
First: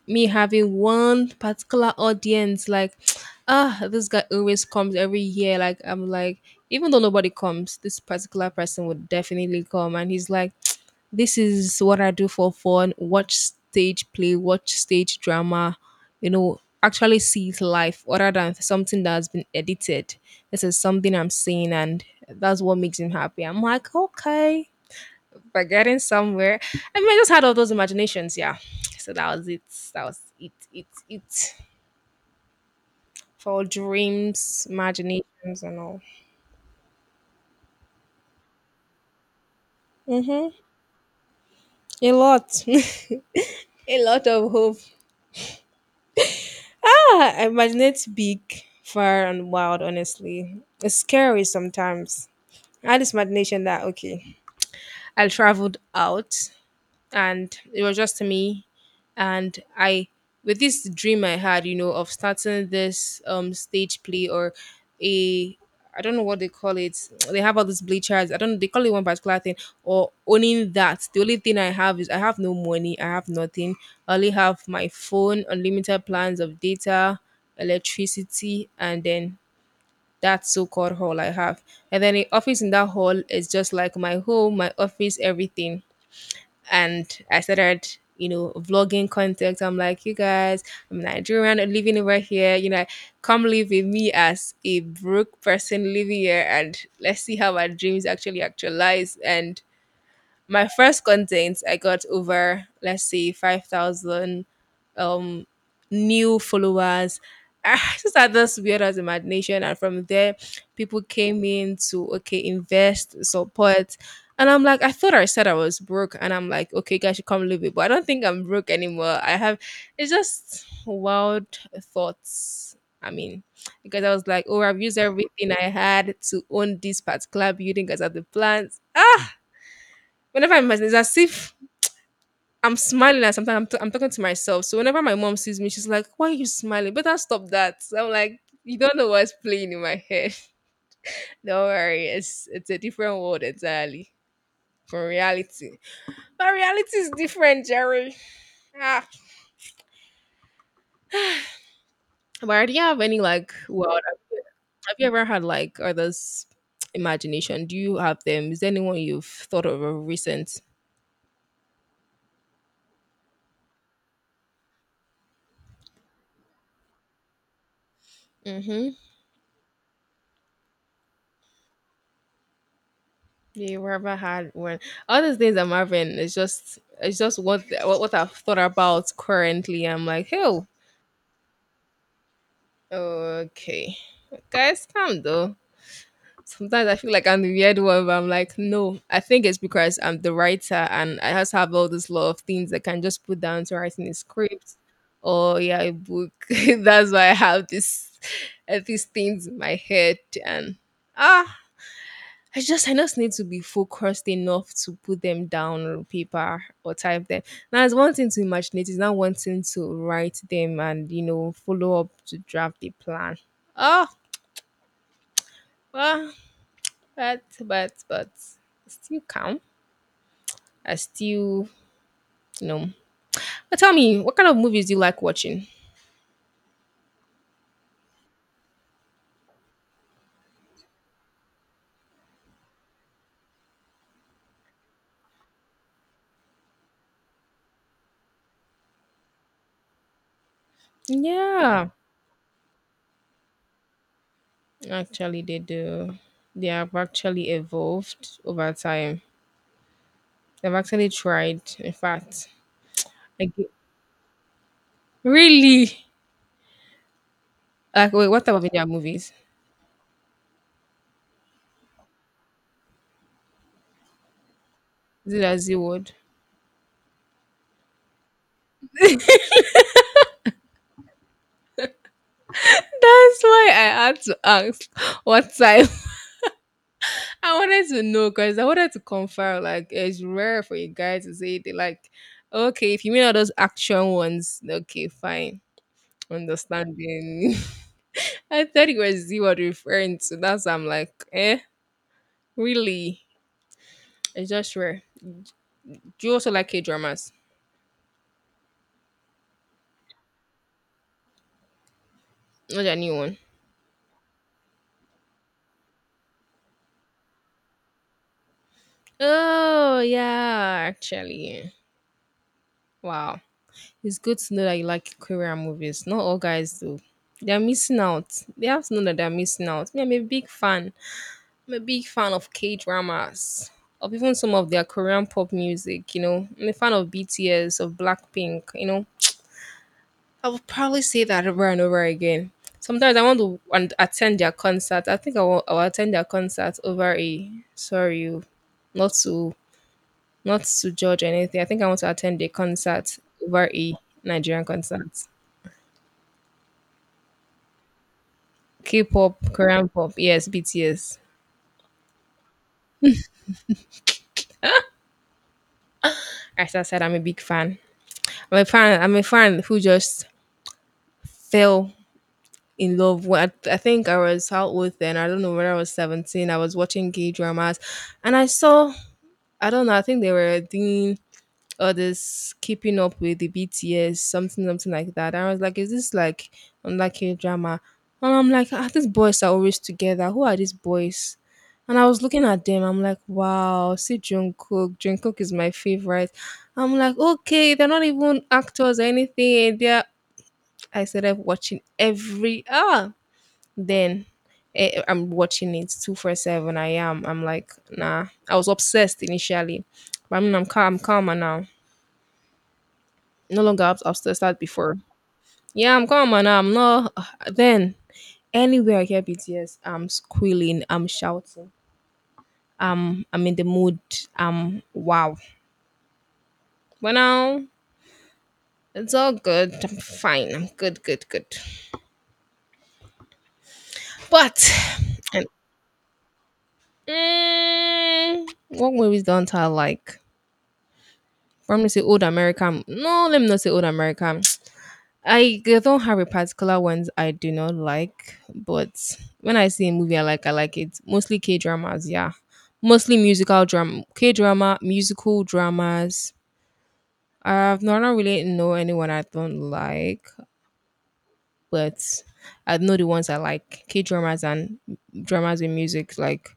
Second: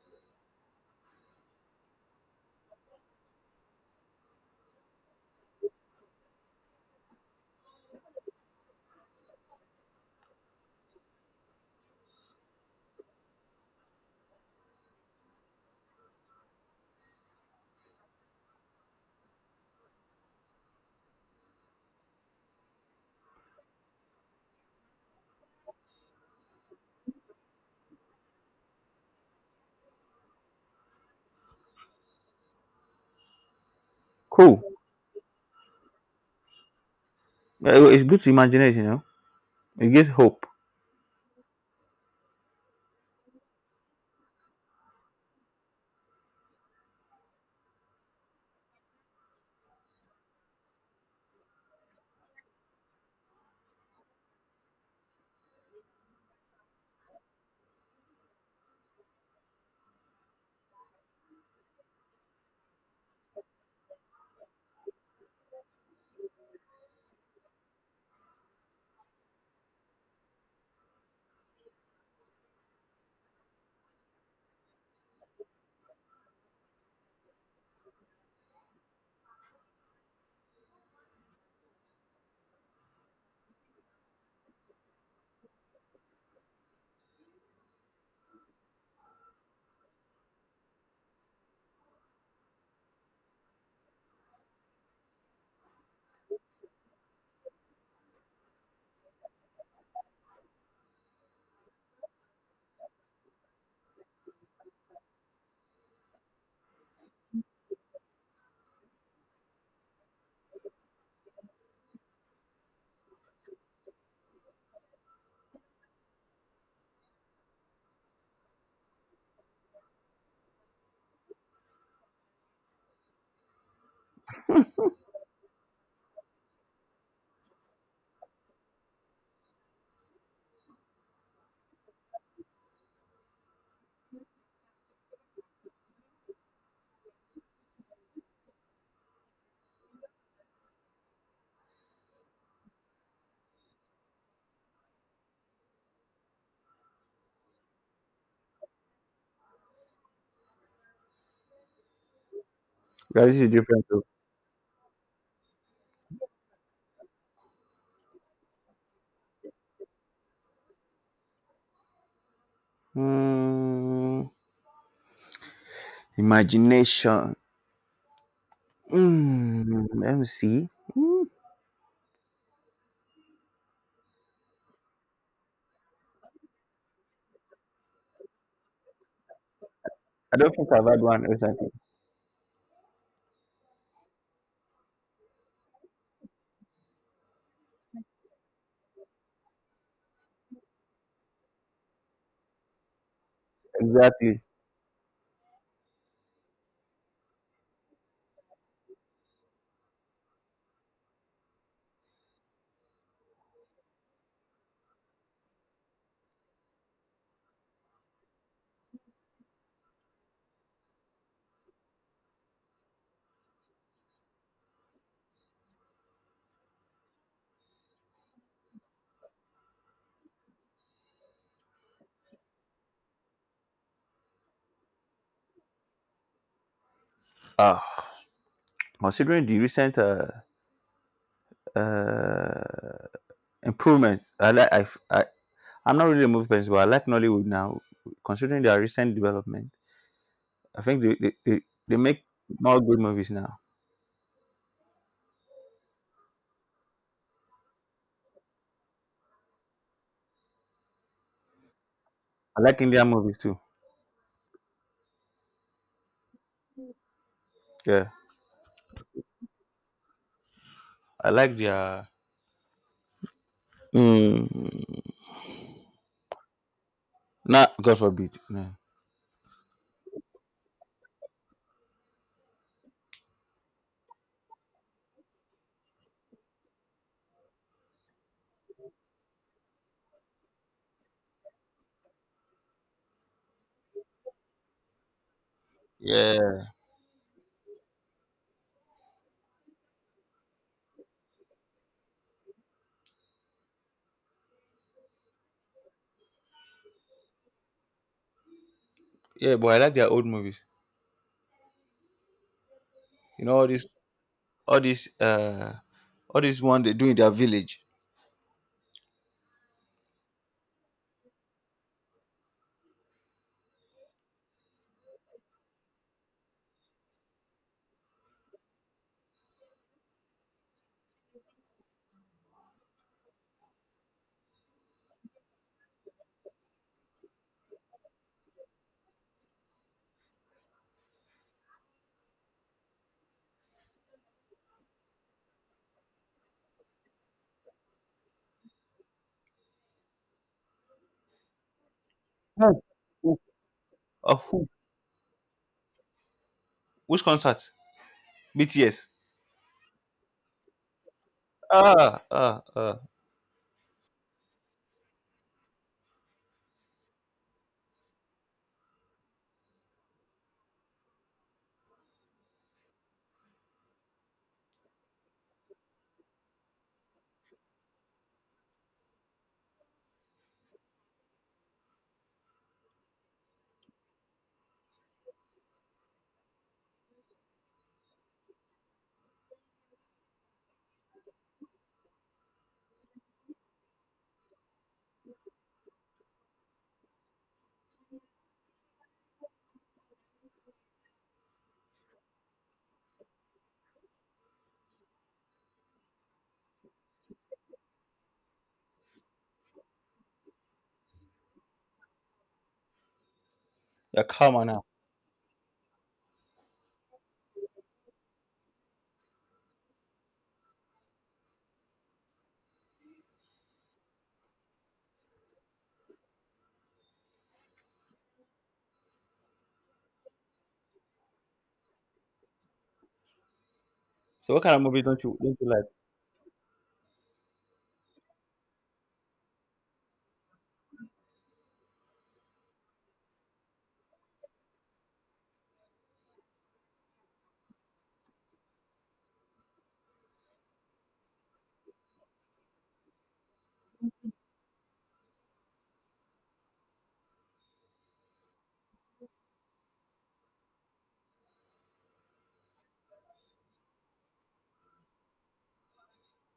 S1: me having one particular audience, like, ah, this guy always comes every year. Like, I'm like, even though nobody comes, this particular person would definitely come, and he's like, this is what I do for fun, watch stage play, watch stage drama, you know, actually see it live, other than something that's been edited. This is something I'm seeing, and that's what makes him happy. I'm like, okay, we're getting somewhere. I mean, I just had all those imaginations, yeah. So that was it. That was it. It for
S2: Cool.
S1: dreams, imaginations, and all.
S2: Yeah, it's good to imagination, you know. It gives hope.
S1: Mm-hmm. A lot, a lot of hope. Ah, I imagine it's big, far, and wild, honestly. It's scary sometimes. I had this imagination that, okay, I traveled out, and it was just me and I with this dream I had, you know, of starting this stage play, or a, I don't know what they call it, they have all these bleachers, I don't know, they call it one particular thing, or owning that, the only thing I have is, I have no money, I have nothing, I only have my phone, unlimited plans of data, electricity, and then that so-called hall I have, and then the office in that hall is just like my home, my office, everything. And I started, you know, vlogging content. I'm like, you guys, I'm Nigerian living over here. You know, come live with me as a broke person living here, and let's see how our dreams actually actualize. And my first content, I got over, let's say, 5,000 um new followers. I just had this weird as imagination, and from there, people came in to, okay, invest, support, and I'm like, I thought I said I was broke, and I'm like, okay, you guys should come live it, but I don't think I'm broke anymore. I have it's just wild thoughts. I mean, because I was like, oh, I've used everything I had to own this particular building because of the plans. Ah, whenever I'm, it's as if I'm smiling, and sometimes I'm, I'm talking to myself. So whenever my mom sees me, she's like, "Why are you smiling? Better stop that." So I'm like, "You don't know what's playing in my head. Don't worry, it's a different world entirely from reality. But reality is different, Jerry. Ah. But do you have any,
S2: Yeah, this is
S1: like,
S2: different
S1: well,
S2: too.
S1: have you, have you ever had like others imagination? Do you have them? Is there anyone you've thought of recent?
S2: Mm, imagination.
S1: Mm-hmm.
S2: Mm, let me see. Mm,
S1: Yeah, you ever had one? All these things I'm having is just, it's just what, what I've thought about currently. I'm like,
S2: I don't
S1: hey,
S2: think I've had one recently.
S1: okay, guys, calm though. Sometimes I feel like I'm the weird one, but I'm like, no. I think it's because I'm the writer, and I just have all this lot of things that can just put down to writing a
S2: Exactly.
S1: script, or yeah, a book. That's why I have this these things in my head, and ah, I just need to be focused enough to put them down on paper or type them. Now it's one thing to imagine it, it's not one thing to write them and, you know, follow up to draft a plan. Oh well, but I still calm. I still, you know. But tell me, what kind of movies do you like watching?
S2: Ah, considering the recent uh, improvements, I like. I, I'm not really a movie person, but I like Nollywood now. Considering their recent development, I think
S1: Yeah,
S2: they make more good movies now.
S1: actually they do. They have actually evolved over time. They've actually tried. In fact,
S2: I like Indian movies
S1: like,
S2: too.
S1: really.
S2: Yeah.
S1: Like, wait, what type of Indian movies?
S2: I like their. Mm,
S1: Is it a Z word?
S2: not God forbid. No.
S1: That's why I had to ask what type. I wanted to know because I wanted to confirm. Like, it's rare for you guys to say they like, okay, if you mean all those action ones, okay, fine,
S2: Yeah.
S1: understanding. I thought it was Z word referring to. That's why I'm like, eh, really? It's just rare. Do you also like K dramas?
S2: Yeah, but I like their old movies.
S1: Not a new one.
S2: You know, all this, uh, all this one they do in their village.
S1: Oh yeah, actually, wow. It's good to know that you like Korean movies. Not all guys do. They're missing out. They have to know that they're missing out. Me, I'm a big fan. I'm a big fan of K dramas, of even some of their Korean pop music. I'm a fan of BTS, of Blackpink. I will probably say that over and over again. Sometimes I want to and attend their concert. I think I will attend their concert over a— sorry, oh, not to not to judge anything. I think I want to attend a
S2: Yes.
S1: concert
S2: Who?
S1: over a
S2: Of
S1: Nigerian
S2: who?
S1: concert.
S2: Which concert? BTS.
S1: K-pop, Korean pop. Yes, BTS.
S2: Ah, ah, ah.
S1: As I said, I'm a big fan. I'm a fan. I'm a fan who just fell in love. When I think I was how old then? I don't know, when I was 17, I was watching gay dramas, and I saw. I don't know. I think they were doing others keeping up with the BTS, something, something like that. And I was like, is this like unlike a drama? And I'm like, these boys are always together. Who are these boys? And I was looking at them. I'm like, wow, see Jungkook. Jungkook is my favorite. I'm like, okay, they're not even actors or anything. They're. I started watching every. Then I'm watching it 24/7. I am. I'm like, nah. I was obsessed initially, but I mean, I'm calm. I'm calmer now. No longer
S2: You're
S1: obsessed as
S2: calmer now.
S1: before. Yeah, I'm calm and I'm not. Then anywhere I hear BTS, I'm squealing, I'm shouting, I'm in the mood. Wow. But now it's all good. I'm fine. I'm good, good, good.
S2: So what
S1: But
S2: kind of
S1: and
S2: like?
S1: what movies don't I like? From me say old American. No, let me not say old American. I don't have a particular ones I do not like, but when I see a movie I like it. Mostly K dramas, yeah. Mostly musical drama, K drama, musical dramas. I don't really know anyone I don't like, but I know the ones I like. K dramas and dramas with music, like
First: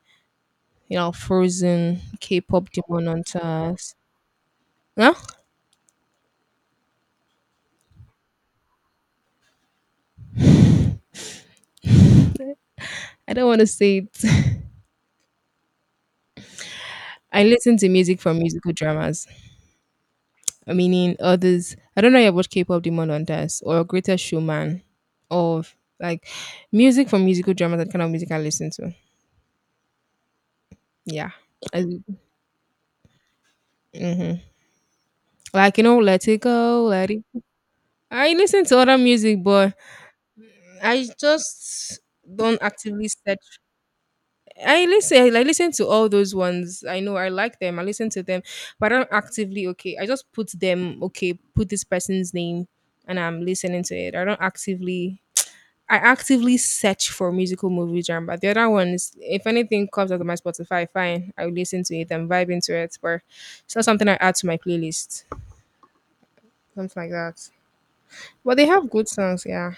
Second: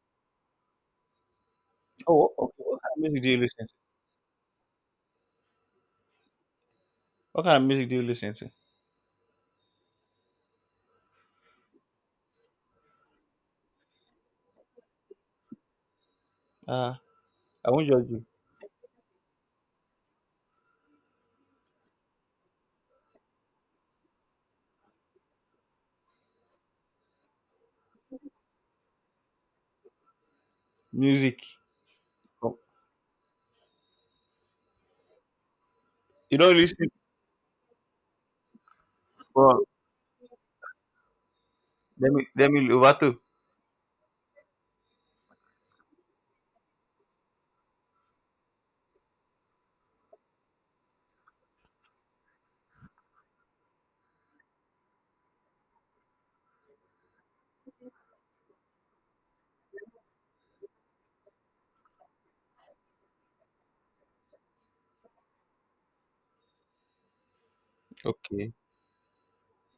S1: Frozen,
S2: Oh,
S1: K-pop,
S2: okay,
S1: Demon
S2: listen.
S1: Hunters. No,
S2: What kind of?
S1: I don't want to say it.
S2: Ah,
S1: I
S2: I
S1: listen
S2: won't
S1: to
S2: judge
S1: music
S2: you.
S1: from musical dramas, meaning others. I don't know about K-pop Demon Hunters or Greater Showman or like music from musical drama, that kind of music I listen to. Yeah.
S2: Music.
S1: Mm-hmm. Like, Let
S2: You
S1: It
S2: don't
S1: Go,
S2: listen.
S1: Let It I listen to other music,
S2: Well,
S1: but I just
S2: let From
S1: don't
S2: Demi
S1: actively
S2: Lovato.
S1: search. I listen. I listen to all those ones. I know I like them. I listen to them, but I don't actively. Okay, I just put them. Okay, put this person's name, and I'm listening to it. I don't actively I actively search for musical movie genre. But the other ones, if anything comes out of my Spotify, fine, I will listen to it and vibe into it. But it's not something I add to my playlist, something like that.
S2: Okay.
S1: But they have good songs, yeah.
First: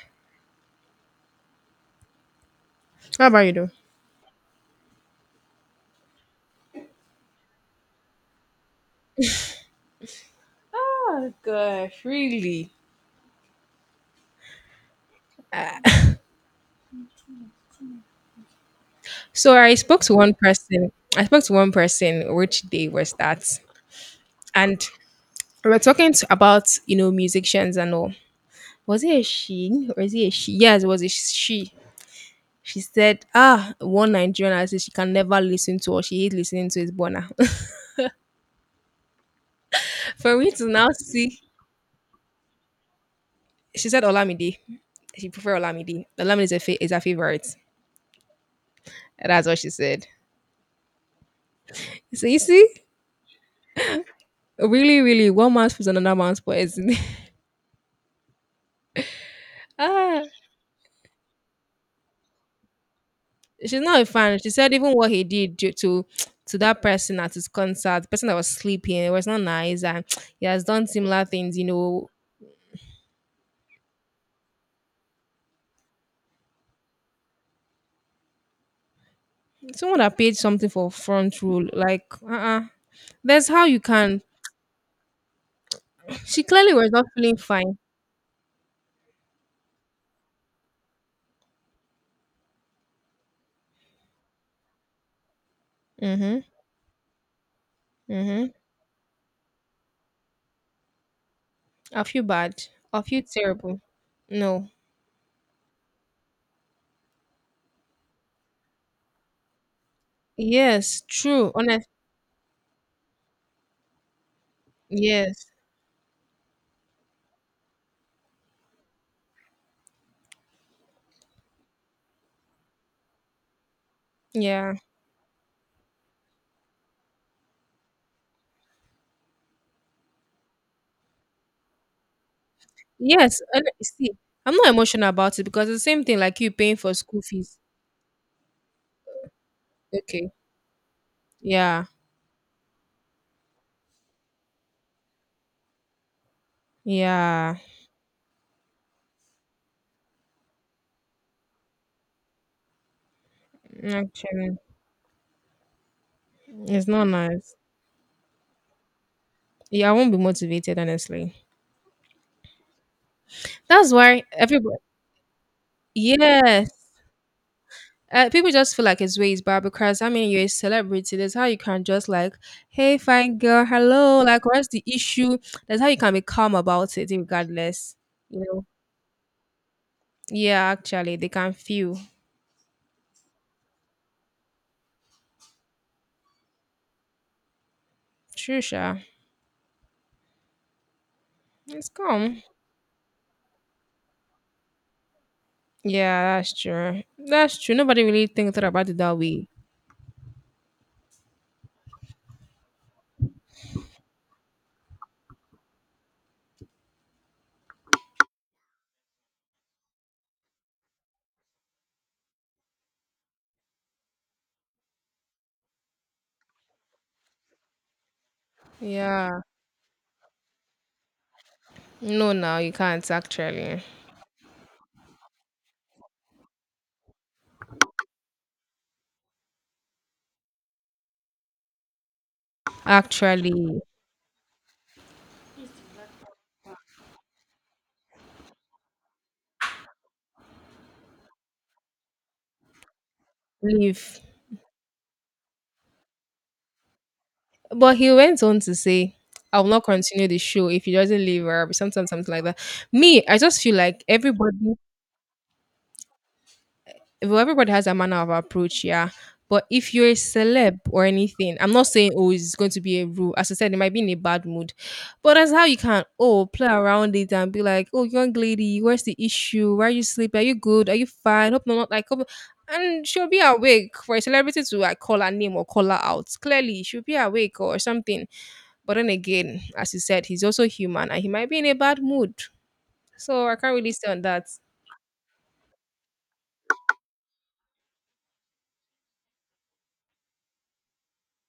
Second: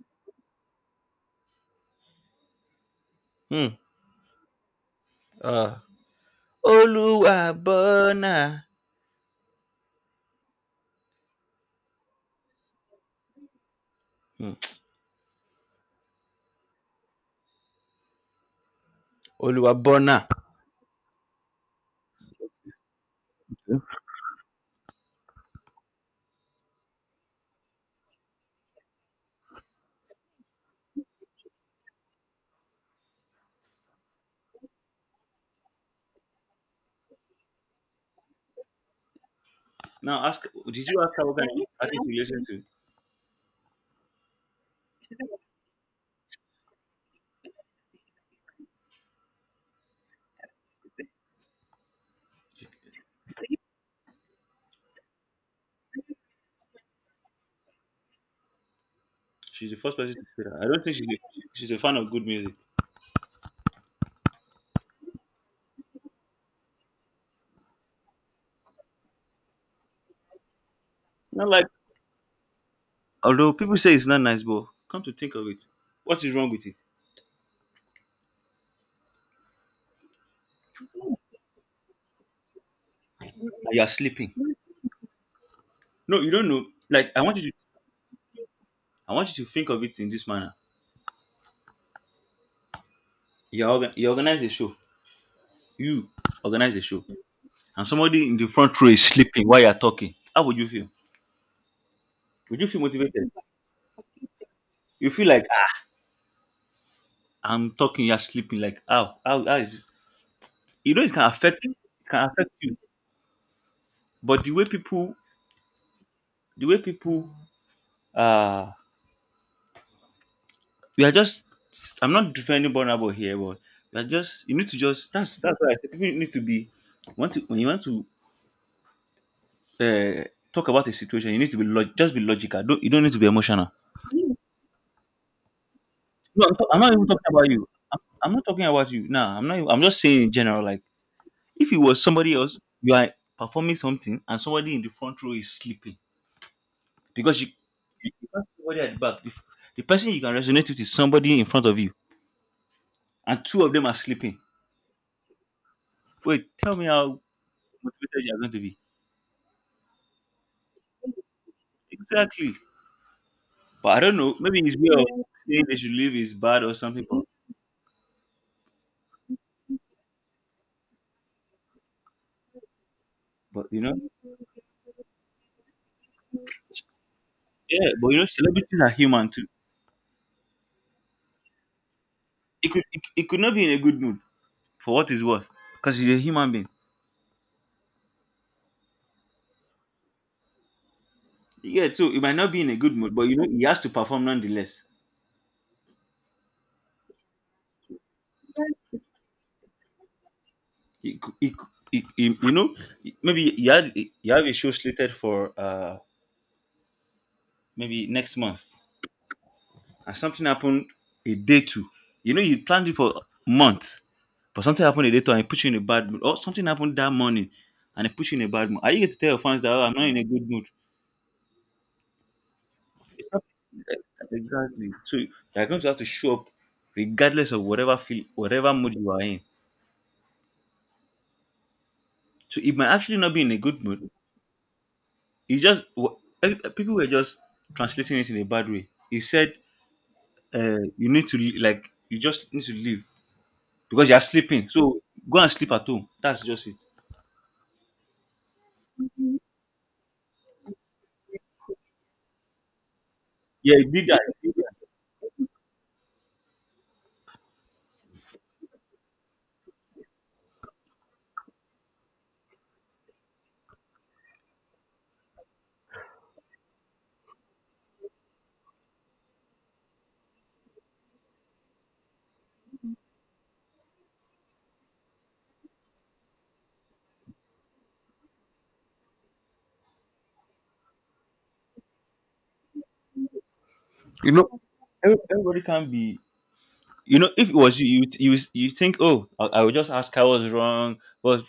S1: How about you, though?
S2: Hmm. Uh, Oluwa bona.
S1: Oh gosh, really?
S2: Hmm.
S1: So
S2: Oluwa
S1: I spoke to
S2: bona.
S1: one person. I spoke to one person. Which day was that? And we were talking about musicians and all. Was it a she or is it a she? Yes, it was a she. She said, "Ah, one Nigerian I said she can never listen to or she is listening to is Burna."
S2: Now
S1: For
S2: ask.
S1: me to
S2: Did
S1: now
S2: you ask her what
S1: see,
S2: kind of artist you listen to?
S1: she said Olamide. She prefer Olamide. Olamide is her favorite. That's what she said. So you see, really, really, one man's food is another man's poison.
S2: She's the first person to
S1: ah,
S2: say that. I don't think she's a fan of good music.
S1: she's not a fan. She said even what he did to that person at his concert, the person that was sleeping, it was not nice, and he has done similar
S2: Not
S1: things.
S2: like although people say it's not nice, but come to think of it, what is wrong with it?
S1: Someone that paid something for front row, like that's how you
S2: You are
S1: can.
S2: sleeping. No, you
S1: She
S2: don't know.
S1: clearly was not
S2: Like I want
S1: feeling
S2: you to
S1: fine.
S2: think of it in this manner. You organize a show. You
S1: Mm-hmm.
S2: organize a show. And somebody in the
S1: Mm-hmm.
S2: front row is sleeping while you're talking, how would you feel?
S1: I feel
S2: Would
S1: bad.
S2: you feel
S1: I feel
S2: motivated?
S1: terrible. No.
S2: You feel like "Ah, I'm talking, you're sleeping. Like how? How is this?" You
S1: Yes,
S2: know
S1: true.
S2: it
S1: Honest.
S2: can affect you. But
S1: Yes.
S2: the way people uh we are just I'm not defending vulnerable here, but we are just you need
S1: Yeah.
S2: to just that's why I said people need to be want to when you want to uh talk about a situation, you need to be just be logical. Don't you don't need to be
S1: Yes. And
S2: emotional.
S1: see, I'm not emotional about it because it's the same thing like
S2: No,
S1: you paying
S2: I'm
S1: for
S2: not even
S1: school
S2: talking about
S1: fees.
S2: you. I'm not talking about you. Nah, I'm not. Even- I'm just saying
S1: Okay.
S2: in general, like if it
S1: Yeah.
S2: was somebody else, you are performing something and somebody in the front row is sleeping because you,
S1: Yeah.
S2: you can somebody at the back. The person you can resonate with is somebody in front of you, and two of them are sleeping.
S1: Actually,
S2: Wait, tell me
S1: it's not
S2: how
S1: nice.
S2: motivated you are going to be.
S1: Yeah, I won't be motivated, honestly.
S2: Exactly. But
S1: That's
S2: I don't
S1: why
S2: know. Maybe
S1: everybody.
S2: his way saying they should leave is bad or
S1: Yes.
S2: something.
S1: People just feel like it's ways, but because I mean, you're a celebrity. That's how you can just like, hey, fine girl,
S2: But you know,
S1: hello. Like, what's the issue? That's how you can be calm about it,
S2: yeah.
S1: regardless.
S2: But you know,
S1: You know?
S2: celebrities are human too.
S1: Yeah, actually, they can feel.
S2: It could not be in a good mood for what it's worth because he's a human being.
S1: True, sure. It's
S2: Yeah, so it might
S1: calm.
S2: not be in a good mood, but you know, he has to perform nonetheless.
S1: Yeah, that's true. That's true. Nobody really thinks about it that way.
S2: He, cou- he, cou- he- you know, maybe you have a show slated for maybe next month, and something happened a day two. You know, you planned it for months, but something happened a day two and it put you in a bad mood, or something happened that morning and it put you in a bad mood. Are you going to tell your
S1: Yeah.
S2: fans that "Oh, I'm not in a good mood?"
S1: No, now you can't
S2: It's not
S1: actually.
S2: eh, exactly. So you're going to have to show up regardless of whatever feel, whatever mood you are in. So it might actually not be in a
S1: Actually,
S2: good mood. It's just wh- eh, people were just translating it in a bad way. He said you need to like you just need to leave because you
S1: leave.
S2: are sleeping. So go and sleep at home. That's just it.
S1: But he went on to say, I will not continue the show if he doesn't leave or something, something like that. Me, I just feel
S2: Yeah, you
S1: like
S2: did that. You, did
S1: everybody, well, everybody has a manner of approach, yeah. But if you're a celeb or anything, I'm not saying oh it's going to be a rule. As I said, it might be in a bad mood, but that's how you can oh play around it and be like oh young lady, where's the issue? Why are you sleeping? Are you good? Are you fine? Hope not like hope and she'll be awake for a celebrity to like call her name or call her out. Clearly, she'll be awake or something. But then again, as you said, he's also human and he might be in a bad mood. So I can't really say on
S2: that. You
S1: that.
S2: know, everybody can be. You know, if it was you, you think, oh, I will just ask I was wrong. But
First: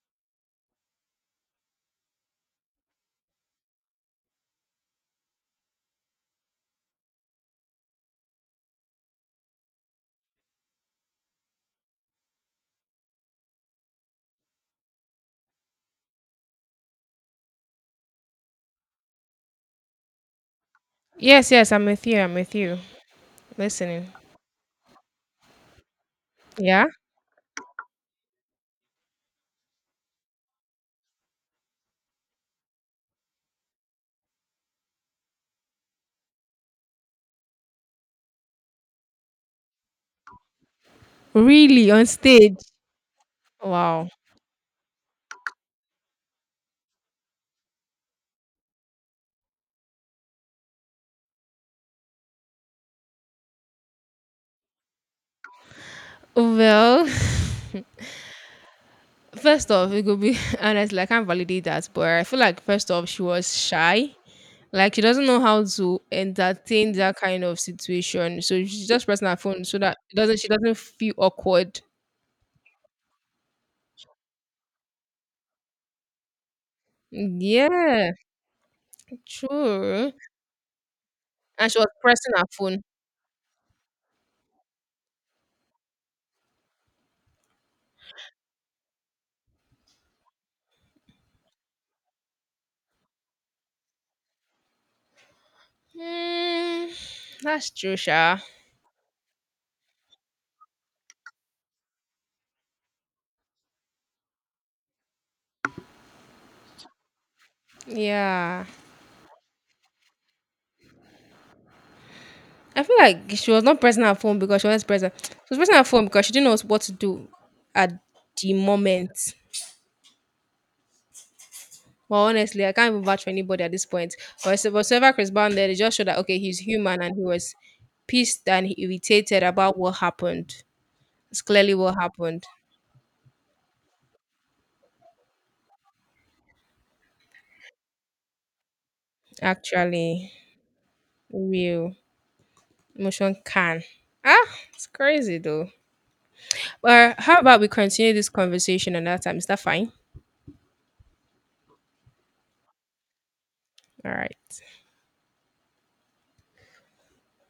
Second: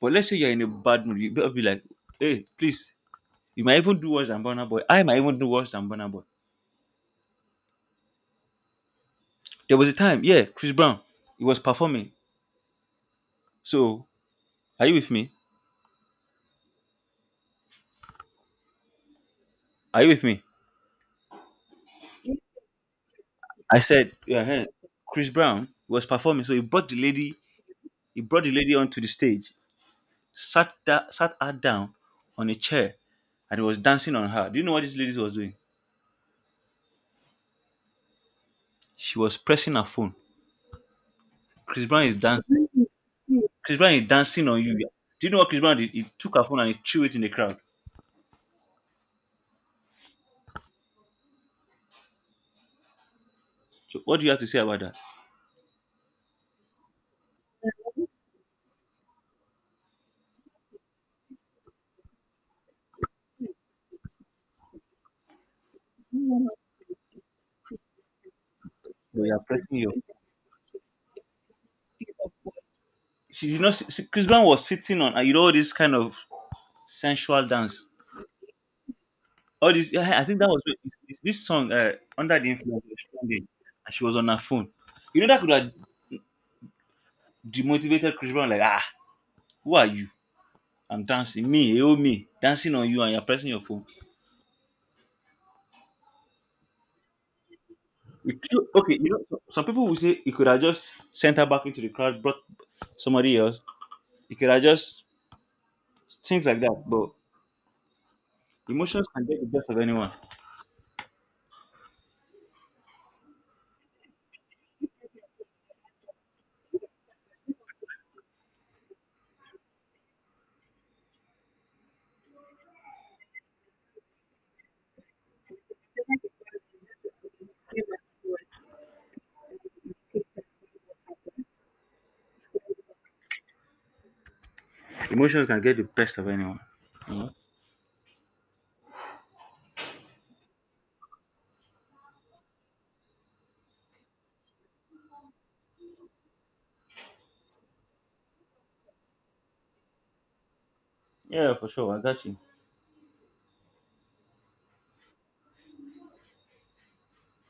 S2: but let's say you're in a bad mood, you better be like, hey, please. You might even do worse than Burna Boy. I might even do worse than Burna Boy. There was a time, yeah, Chris Brown, he was performing. So are you with me? Are you with me?
S1: Yes, yes, I'm with you. I'm with you.
S2: I
S1: Listening.
S2: said, yeah, hey, Chris Brown was performing, so
S1: Yeah?
S2: he brought the lady onto the stage, sat her down on a chair, and he was dancing on her. Do you know what this lady was doing? She was pressing her phone. Chris
S1: Really?
S2: Brown
S1: On
S2: is
S1: stage?
S2: dancing. Chris Brown
S1: Wow.
S2: is dancing on you. Do you know what Chris Brown did? He took her phone and he threw it in the crowd. So what do you have to say about that?
S1: Well, first off, it could be honestly, I can't validate that. But I feel like, first off, she was shy. Like, she doesn't know how to entertain that kind of situation. So she's just
S2: But
S1: pressing
S2: you
S1: her
S2: are
S1: phone
S2: pressing
S1: so
S2: your.
S1: that it doesn't she doesn't feel awkward.
S2: She did not. See- Chris Brown was sitting on. And you know all this kind of
S1: Mm,
S2: sensual dance.
S1: yeah,
S2: All this.
S1: true.
S2: I think that was it's this
S1: And
S2: song
S1: she was pressing
S2: under
S1: her
S2: the
S1: phone.
S2: influence was trending, and she was on her phone. You know that could have demotivated Chris Brown. Like ah, who are you? I'm dancing. Me, you, me, dancing on you and you're pressing your phone.
S1: Mm, that's true, Sha.
S2: Okay, you know, some people will say you could have just sent her back into the crowd, brought somebody else. You could have just things like that. But
S1: Yeah.
S2: emotions can get the best of anyone.
S1: I feel like she was not pressing her phone because she was present. She was pressing her phone because she didn't know what to do at the moment. Well, honestly, I can't even vouch for anybody at this point. But whatsoever Chris Brown did, it just showed that okay, he's human and he was pissed and irritated about what happened. It's clearly what happened.
S2: Emotions can get the best of anyone. You know?
S1: Actually, real emotion can. Ah, it's crazy though. But how about we continue this conversation another time? Is that fine?
S2: Yeah, for sure. I got you.
S1: All right.